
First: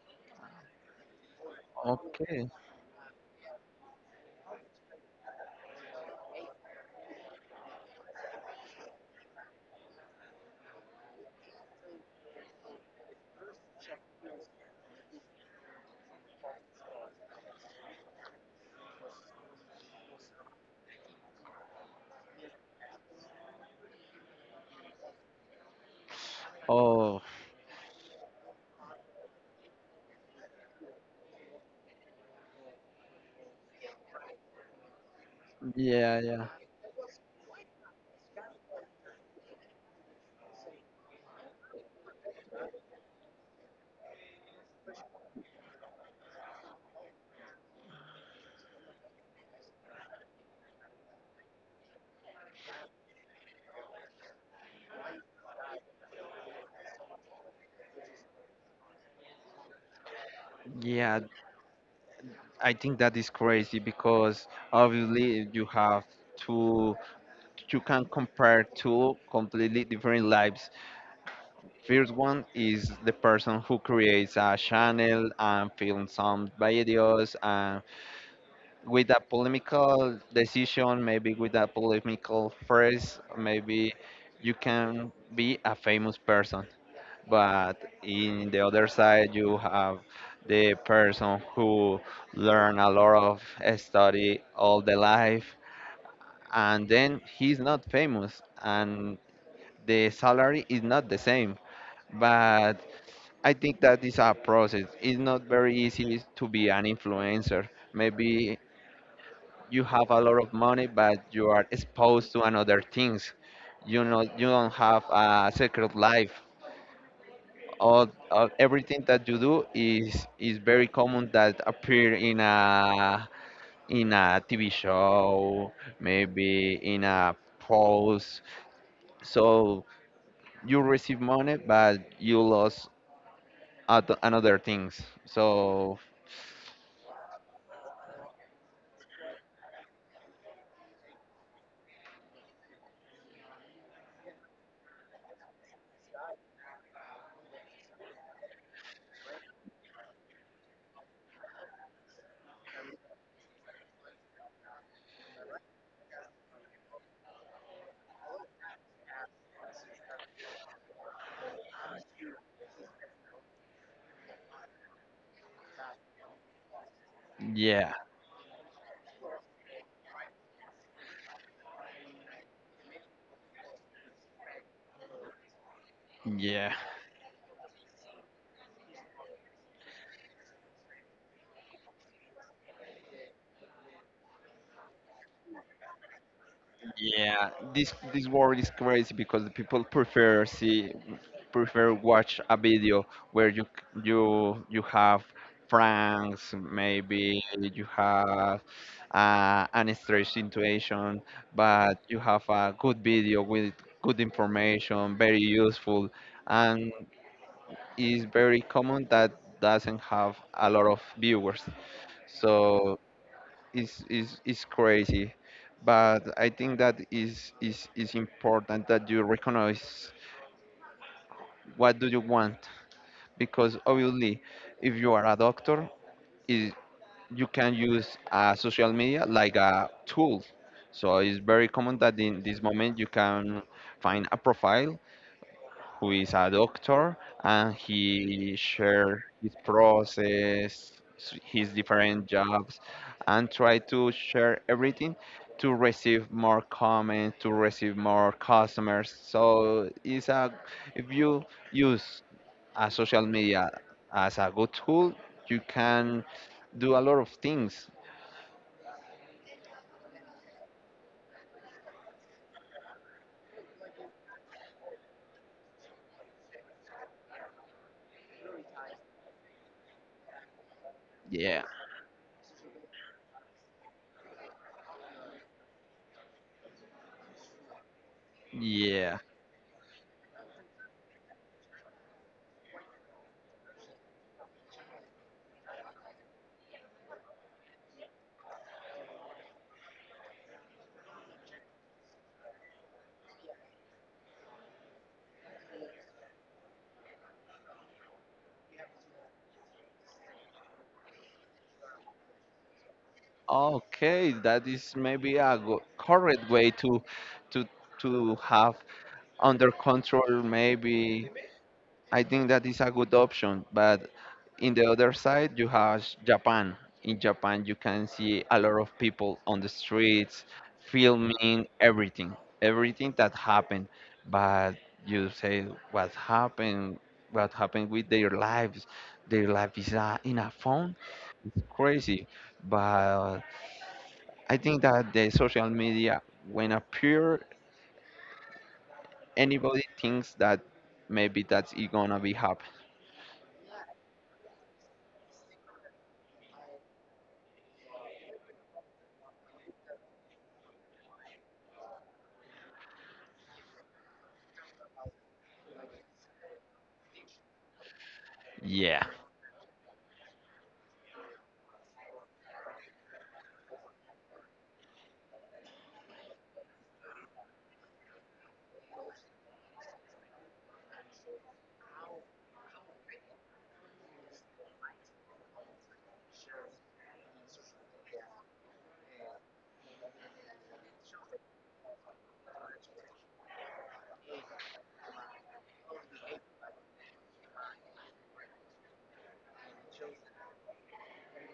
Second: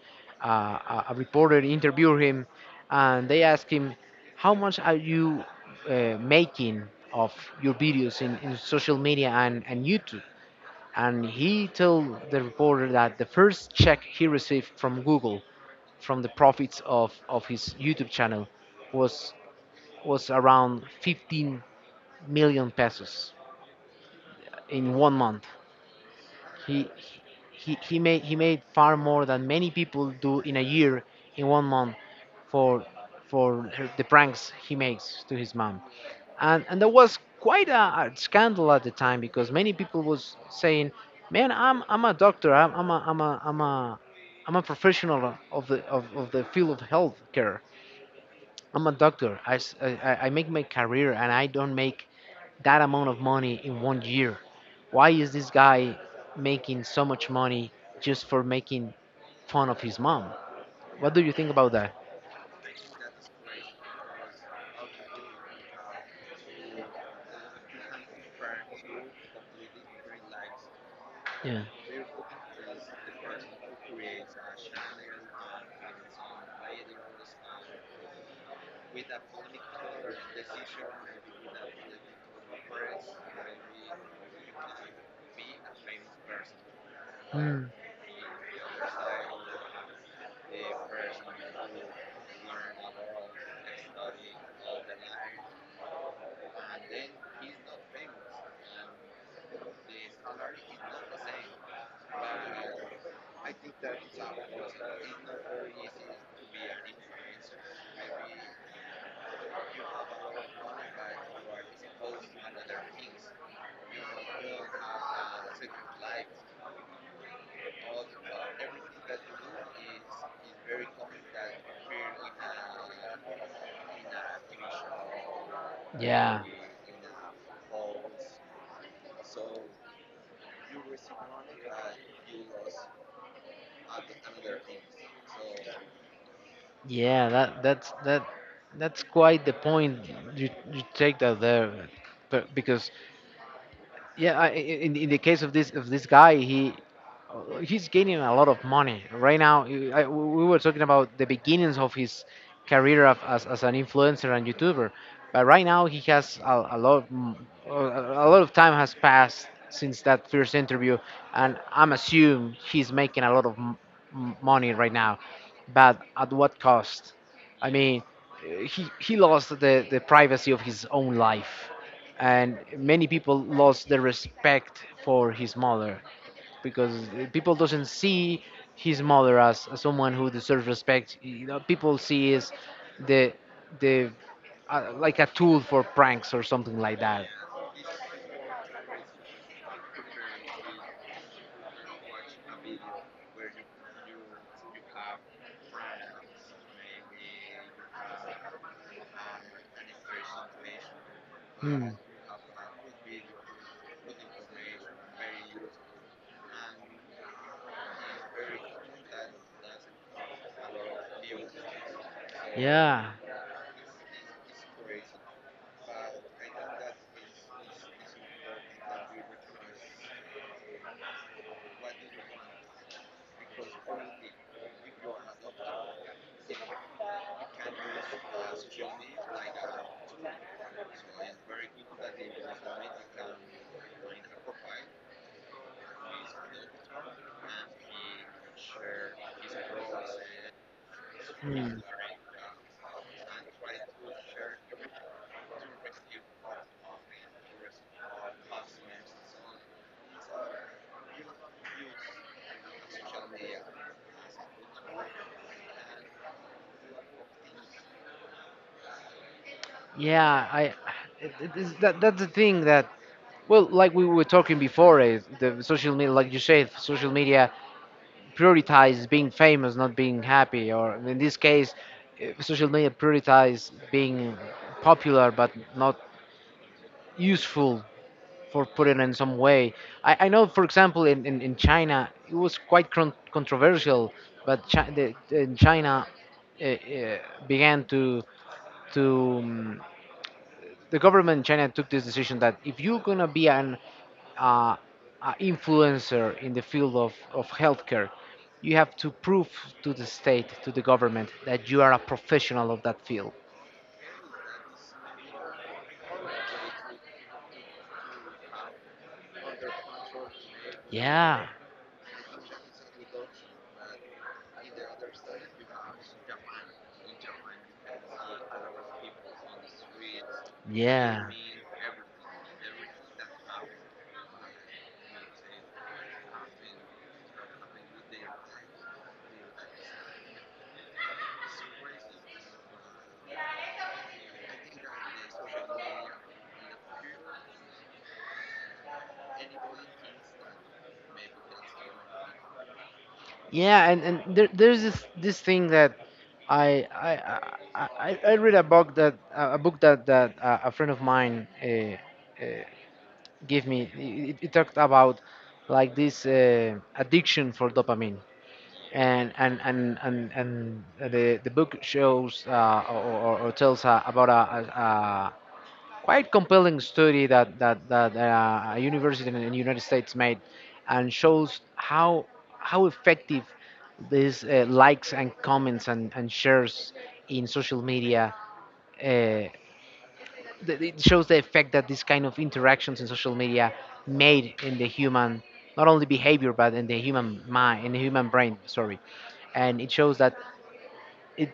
a reporter interviewed him,
okay.
and they asked him, "How much are you making of your videos in social media and YouTube?" And he told the reporter that the first check he received from Google, from the profits of his YouTube channel, was around 15 million pesos in one month. He
Oh,
he made far more than many people do in a year, in one month, for the pranks he makes to his mom.
yeah, yeah,
And there was quite a scandal at the time, because many people was saying, "Man, I'm a doctor. I'm a I'm a I'm a I'm a professional of the, of the field of healthcare. I'm a doctor. I make my career, and I don't make that amount of money in one year. Why is this guy making so much money just for making fun of his mom?" What do
yeah.
you think about that?
I think that is crazy because obviously you have two, you can compare two completely different lives.
Yeah.
First one is the person who creates a channel and films some videos, and with a polemical decision, maybe with a polemical phrase, maybe you can be a famous person.
Mm.
But in the other side, you have the person who learn a lot of study all the life, and then he's not famous, and the salary is not the same, but I think that is a process. It's not very easy to be an influencer. Maybe you have a lot of money, but you are exposed to another things. You know, you don't have a secret life. All everything that you do is very common that appear in a TV show,
Yeah.
maybe in a post. So you receive money, but you lost other another things. So.
Yeah. That's quite the point you take that there, but, because— yeah, in the case of this, guy, he, he's gaining a lot of money right now. We were talking about the beginnings of his career as an influencer and YouTuber, but right now he has a lot of time has passed since that first interview, and I'm assume he's making a lot of money right now, but at what cost? I
Yeah,
mean, he lost the privacy of his own life, and many people lost the respect for his mother,
yeah,
because people doesn't see his mother as someone who deserves respect. You know, people see is the the, like a tool for pranks or something like that.
yeah. This world is crazy, because the people prefer watch a video where you have pranks, maybe you have an strange situation,
Hmm.
but you have a good video with good information, very useful, and it's very common that doesn't have a lot of viewers. So
Yeah.
is crazy, but I think that is important that you recognize what do you want, because obviously if you are a doctor is you can use social media like a tool, so it's very common that in this moment you can find a profile who is a doctor, and he shared his process, his
Hmm.
different jobs, and try to share everything to receive more comments, to receive more customers. So it's a if you use a social media as a good tool, you can do a lot of things.
Yeah, I it, is— that's the thing that, well, like we were talking before, is the social media. Like you said, social media prioritizes being famous, not being happy, or, in this
Yeah,
case, social media prioritizes being popular but not useful, for putting in
yeah.
some way. I know, for example, in China, it was quite controversial, but, in China, uh, uh, began to the government in China took this decision that, if you're gonna be an, uh, influencer in the field of healthcare, you have to prove to the state, to the government, that you are a professional of that field.
Okay, that is maybe a correct way to to have under control maybe.
Yeah,
I think that is a good option, but in the other side you have Japan. In Japan you can see a lot of people on the streets
yeah,
filming everything, everything that happened, but you say what happened, what happened with their lives. Their life is in a phone. It's crazy, but I think that the social media, when appear, anybody thinks that maybe that's it gonna be happen.
yeah. And there's this thing that— I I I read a book, that a friend of mine, uh, give me, it talked about, like, this addiction for dopamine,
Yeah,
and the book shows, or tells, about a quite compelling study that a university in the United States made, and shows how effective these likes and comments and shares in social media— uh, it shows the effect that these kind of interactions in social media made in the human, not only behavior, but in the human mind, in the human brain, sorry. And it shows that, it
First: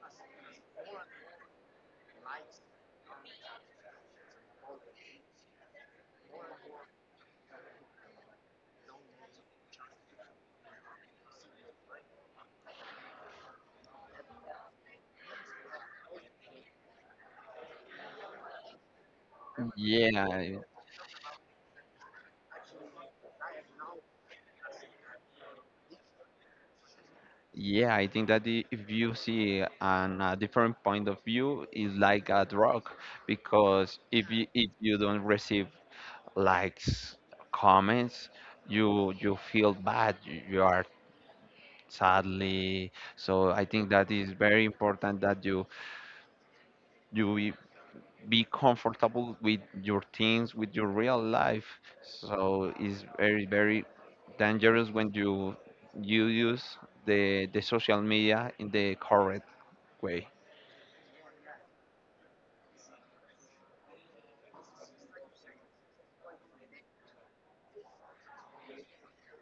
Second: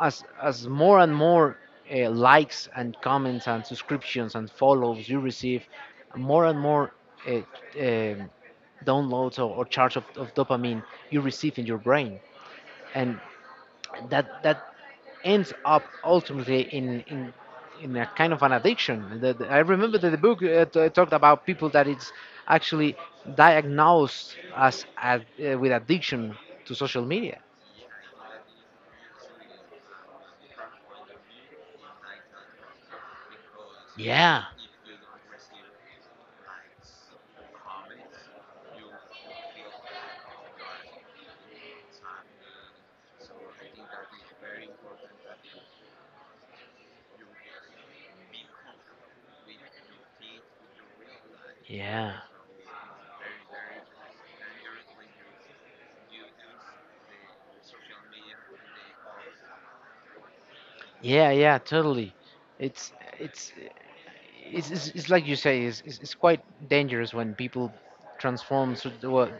as more and more likes and comments and subscriptions and follows you receive, more and more, uh, um downloads, or charge of dopamine you receive in your brain, and that ends up, ultimately, in a kind of an addiction. That I remember that the
yeah,
book talked about people that it's actually diagnosed as, with addiction to social media.
yeah. I think that if you see on a different point of view, it's like a drug, because if
Yeah,
you, if you don't receive likes, comments, you feel bad. You are sadly. So I think that is very important that you be comfortable with your things, with your real life.
yeah.
So it's very, very dangerous when you use the social media in the correct way.
Yeah, yeah, totally. It's it's it's like you say, it's quite dangerous when people transform so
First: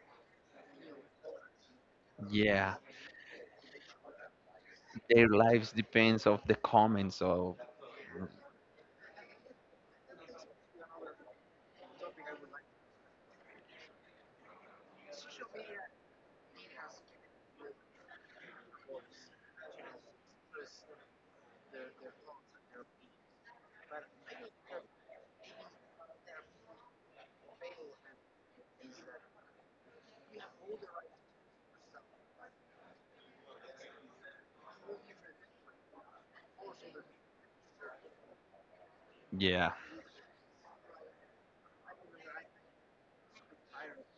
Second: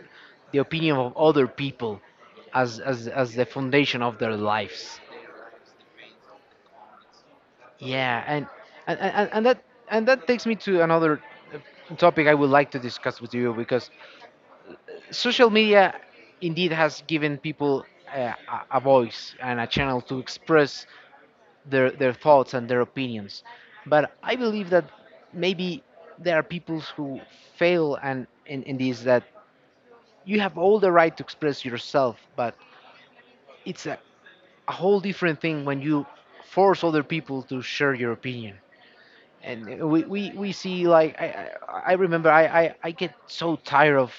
the opinion of other people
Yeah,
as the foundation of their lives.
their lives depends of the comments. So
Yeah, and, and and that and that takes me to another topic I would like to discuss with you, because social media indeed has given people uh, a voice and a channel to express their thoughts and their opinions. But I believe that maybe there are people who fail and in, this, that you have all the right to express yourself, but it's a whole different thing when you force other people to share your opinion. And
yeah,
we see, like, I remember, I get so tired of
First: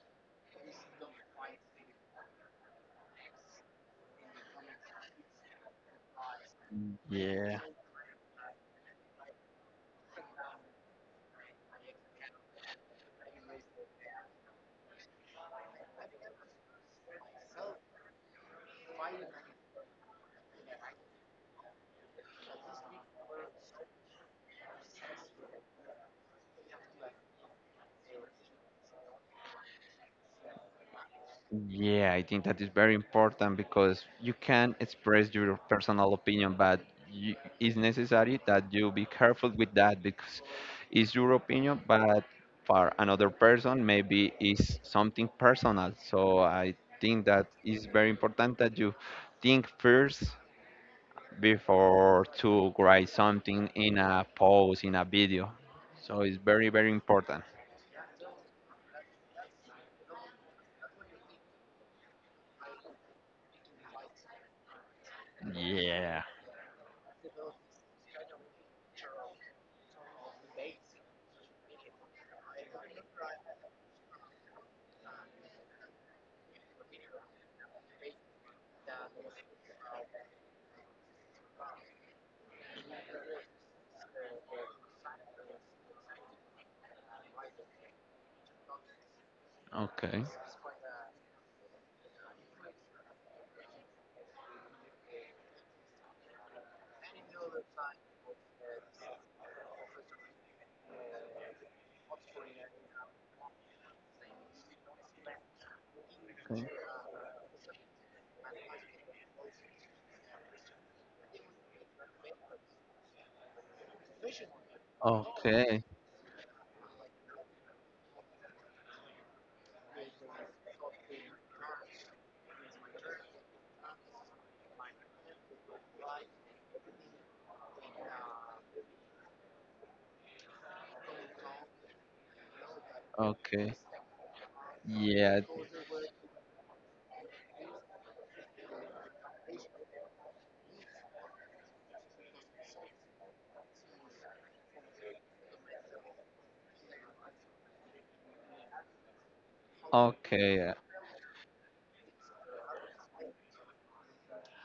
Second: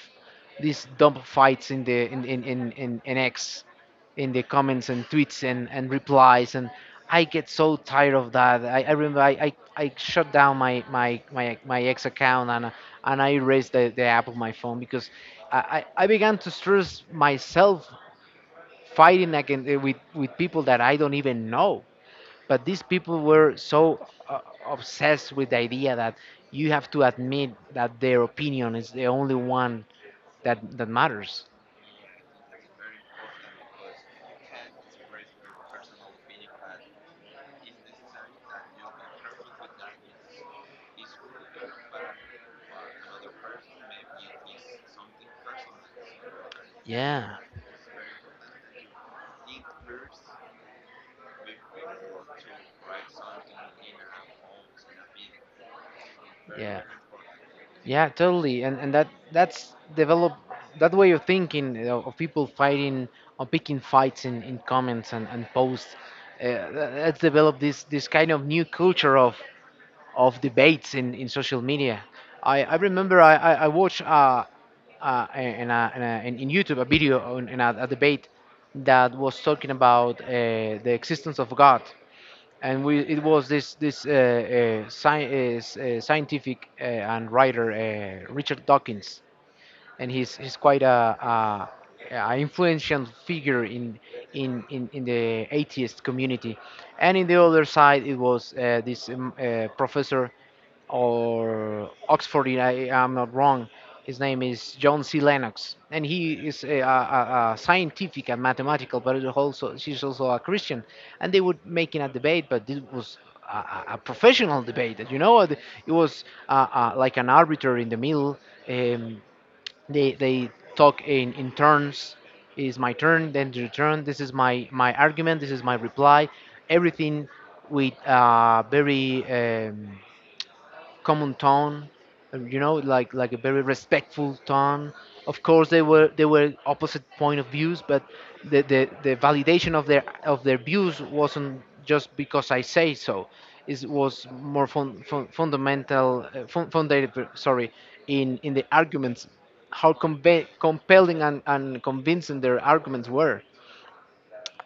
these dumb fights, in the in X, in the comments and tweets and replies, and I get
yeah.
so tired of that. I remember, I shut down my ex account, and I erased the app of my phone, because I, I began to stress myself fighting again with people that I don't even know, but these people were so obsessed with the idea that you have to admit that their opinion is the only one that matters.
Yeah, I think that is very important, because you can express your personal opinion, but it's necessary that you be careful with that, because it's your opinion, but for another person, maybe it's something personal. So I think
Yeah,
that it's very important that you think first before to write something in a post, in a video. So it's very,
yeah.
very important.
Yeah, totally. And that's developed that way of thinking, you know, of people fighting or picking fights in comments and posts.
Yeah.
That's developed this kind of new culture of debates in social media. I remember, I watched, in YouTube, a video in a debate that was talking about the existence of God. It was this, scientific, and writer, Richard Dawkins, and
Okay.
he's quite a influential figure in the atheist community. And in the other side, it was, this, professor or Oxford. I'm not wrong. His name is John C. Lennox, and he is
Okay.
a a scientific and mathematical, but is also— she's also a Christian, and they would making a debate, but this was a, a professional debate. You know, it
Okay.
was, like an arbiter in the middle. Um, they talk in turns. Is my turn, then your turn. This is my argument. This is my reply. Everything with, very, common tone, you know, like, a very
Okay.
respectful tone. Of
Yeah.
course, they were opposite point of views, but the validation of their views wasn't just because I say so. It was more fundamental, founded, sorry, in the arguments, how
Okay.
compelling and convincing their arguments were,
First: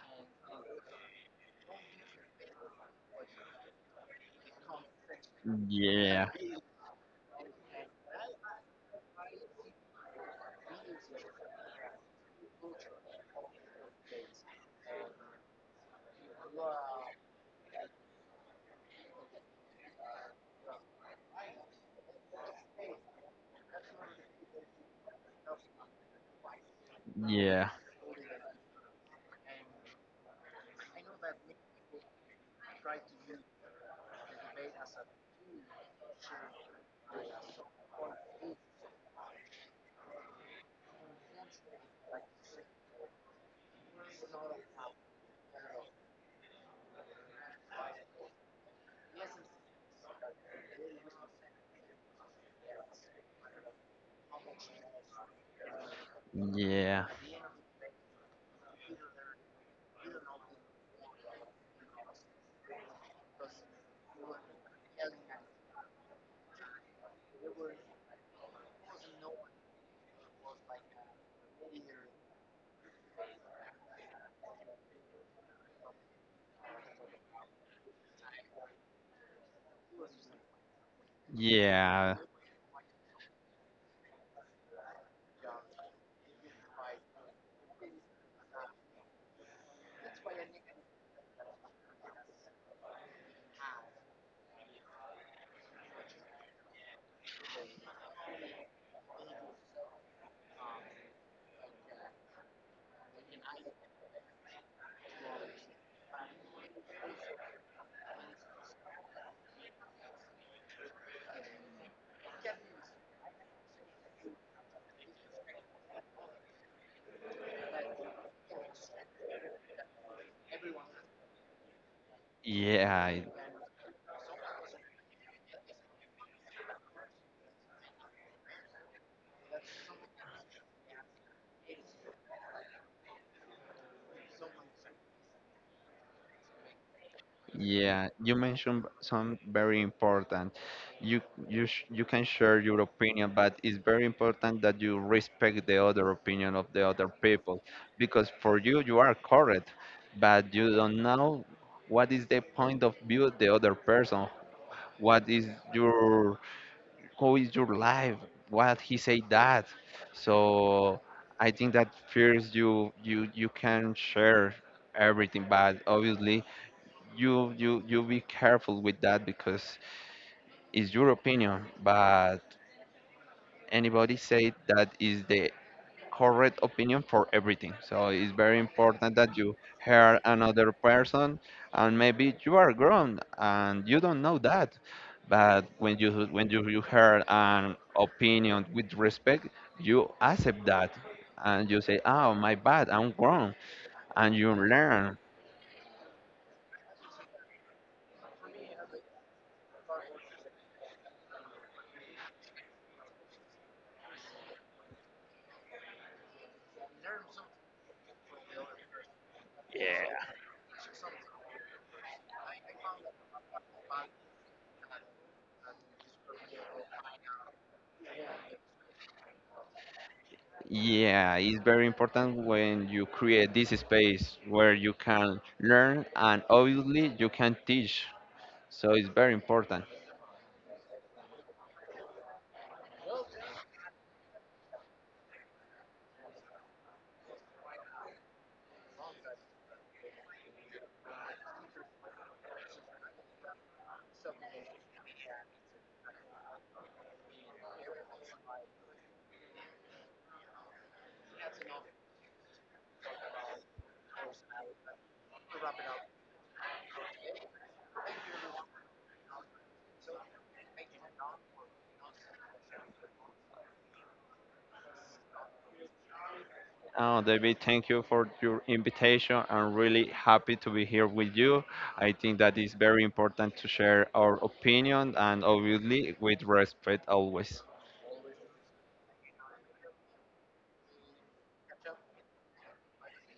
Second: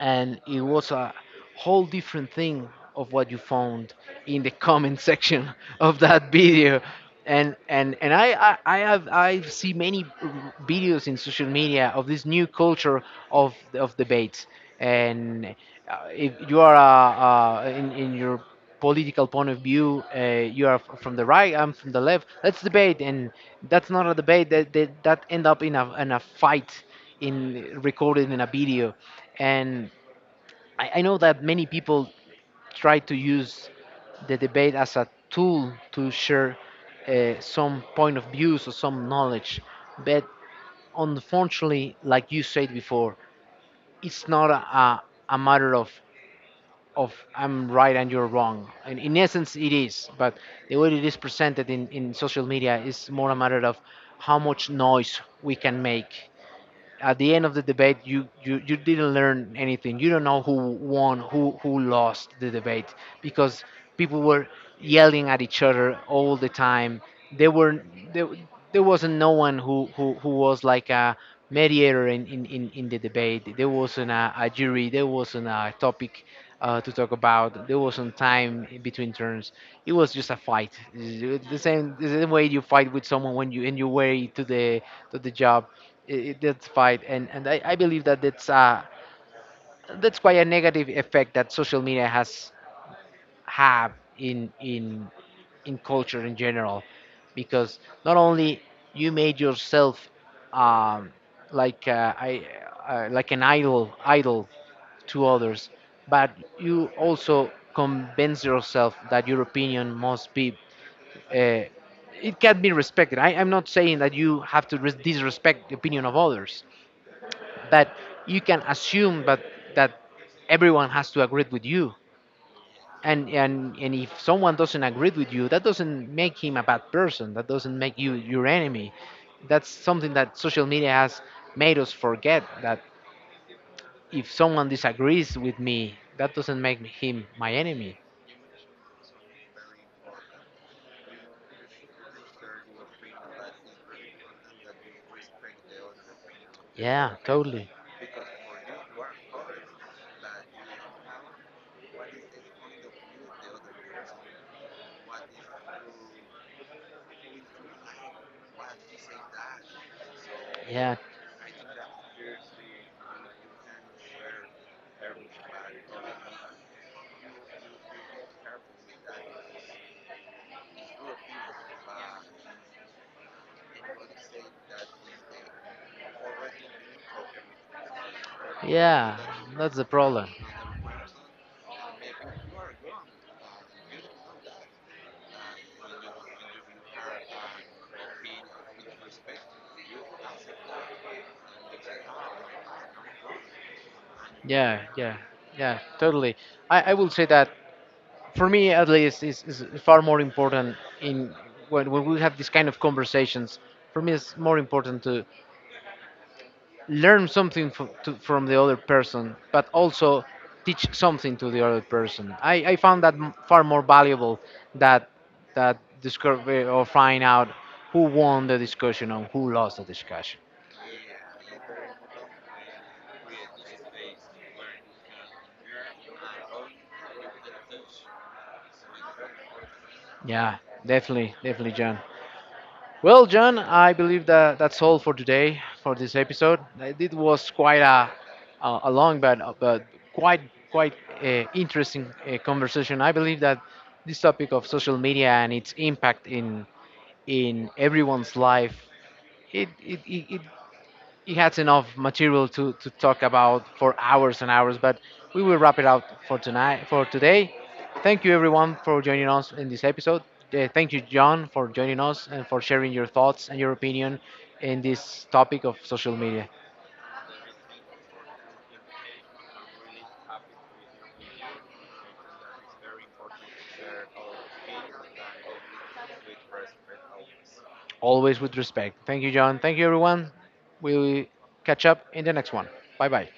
and it was a whole different thing of what you found in the comment section of
Yeah.
that
Yeah.
video. I have, I see many videos in social media of this new culture of debates. And if you are in your political point of view, you are from the right, I'm from the left, let's debate. And that's not a debate. That end up in a fight,
Yeah.
in recorded in a video. And I know that many people try to use the debate as a tool to share some point of views or some knowledge. But, unfortunately, like you said before, it's not a matter of I'm right and you're wrong. And in essence, it is. But the way it is presented in social media is more a matter of how much noise we can make.
Yeah.
At the end of the debate, you didn't learn anything. You don't know who won, who lost the debate, because people were yelling at each other all the time. There were there, there wasn't no one who was like a mediator in the debate. There wasn't a jury. There wasn't a topic to talk about. There wasn't time between turns. It was just a fight, the same way you fight with someone when you in your way to the job. That's fine. And I believe that that's quite a negative effect that social media has have in in in culture in general. Because not only you made yourself um like I like an idol to others, but you also convince yourself that your opinion must be uh, it can be respected. I'm not saying that you have to disrespect the opinion of others, but you can assume but that everyone has to agree with you.
Yeah.
And If someone doesn't agree with you, that doesn't make him a bad person. That doesn't make you your enemy. That's something that social media has made us forget, that if someone disagrees with me, that doesn't make him my enemy.
Yeah. You mentioned some very important. You you can share your opinion, but it's very important that you respect the other opinion of the other
Yeah,
people,
totally.
because for you are correct, but you don't know what is the point of view of the other person. What is your How is your life, what he said that.
yeah
So I think that first you can share everything, but obviously you be careful with that, because it's your opinion, but anybody say that is the correct opinion for everything. So it's very important
yeah
that you
that's the
hear
problem.
another person, and maybe you are grown and you don't know that. But when you hear an opinion with respect, you accept that, and you say, "Oh, my bad, I'm grown," and you
yeah yeah
learn.
yeah, totally. I will say that, for me at least, is far more important in when we have these kind of conversations, for me it's more important to learn something from the other person, but also teach something to the other person. I found that far more valuable that, that discovery or find out who won the discussion or who lost the discussion.
Yeah, it's very important when you create this space where you can learn and obviously you can teach. So it's very important.
yeah Definitely. Definitely, John. Well, John, I believe that that's all for today, for this episode. It was quite a a long but quite quite interesting conversation. I believe that this topic of social media and its impact in everyone's life, it he has enough material to talk about for hours and hours, but we will wrap it up for tonight, for today. Thank you, everyone, for joining us in this episode. Thank you, John, for joining us and for sharing your thoughts and your opinion in this topic of social media.
Oh, David, thank you for your invitation. I'm really happy to be here with you. I think that is very important to share our opinion, and obviously with respect always.
Always with respect. Thank you, John. Thank you, everyone. We'll catch up in the next one. Bye bye.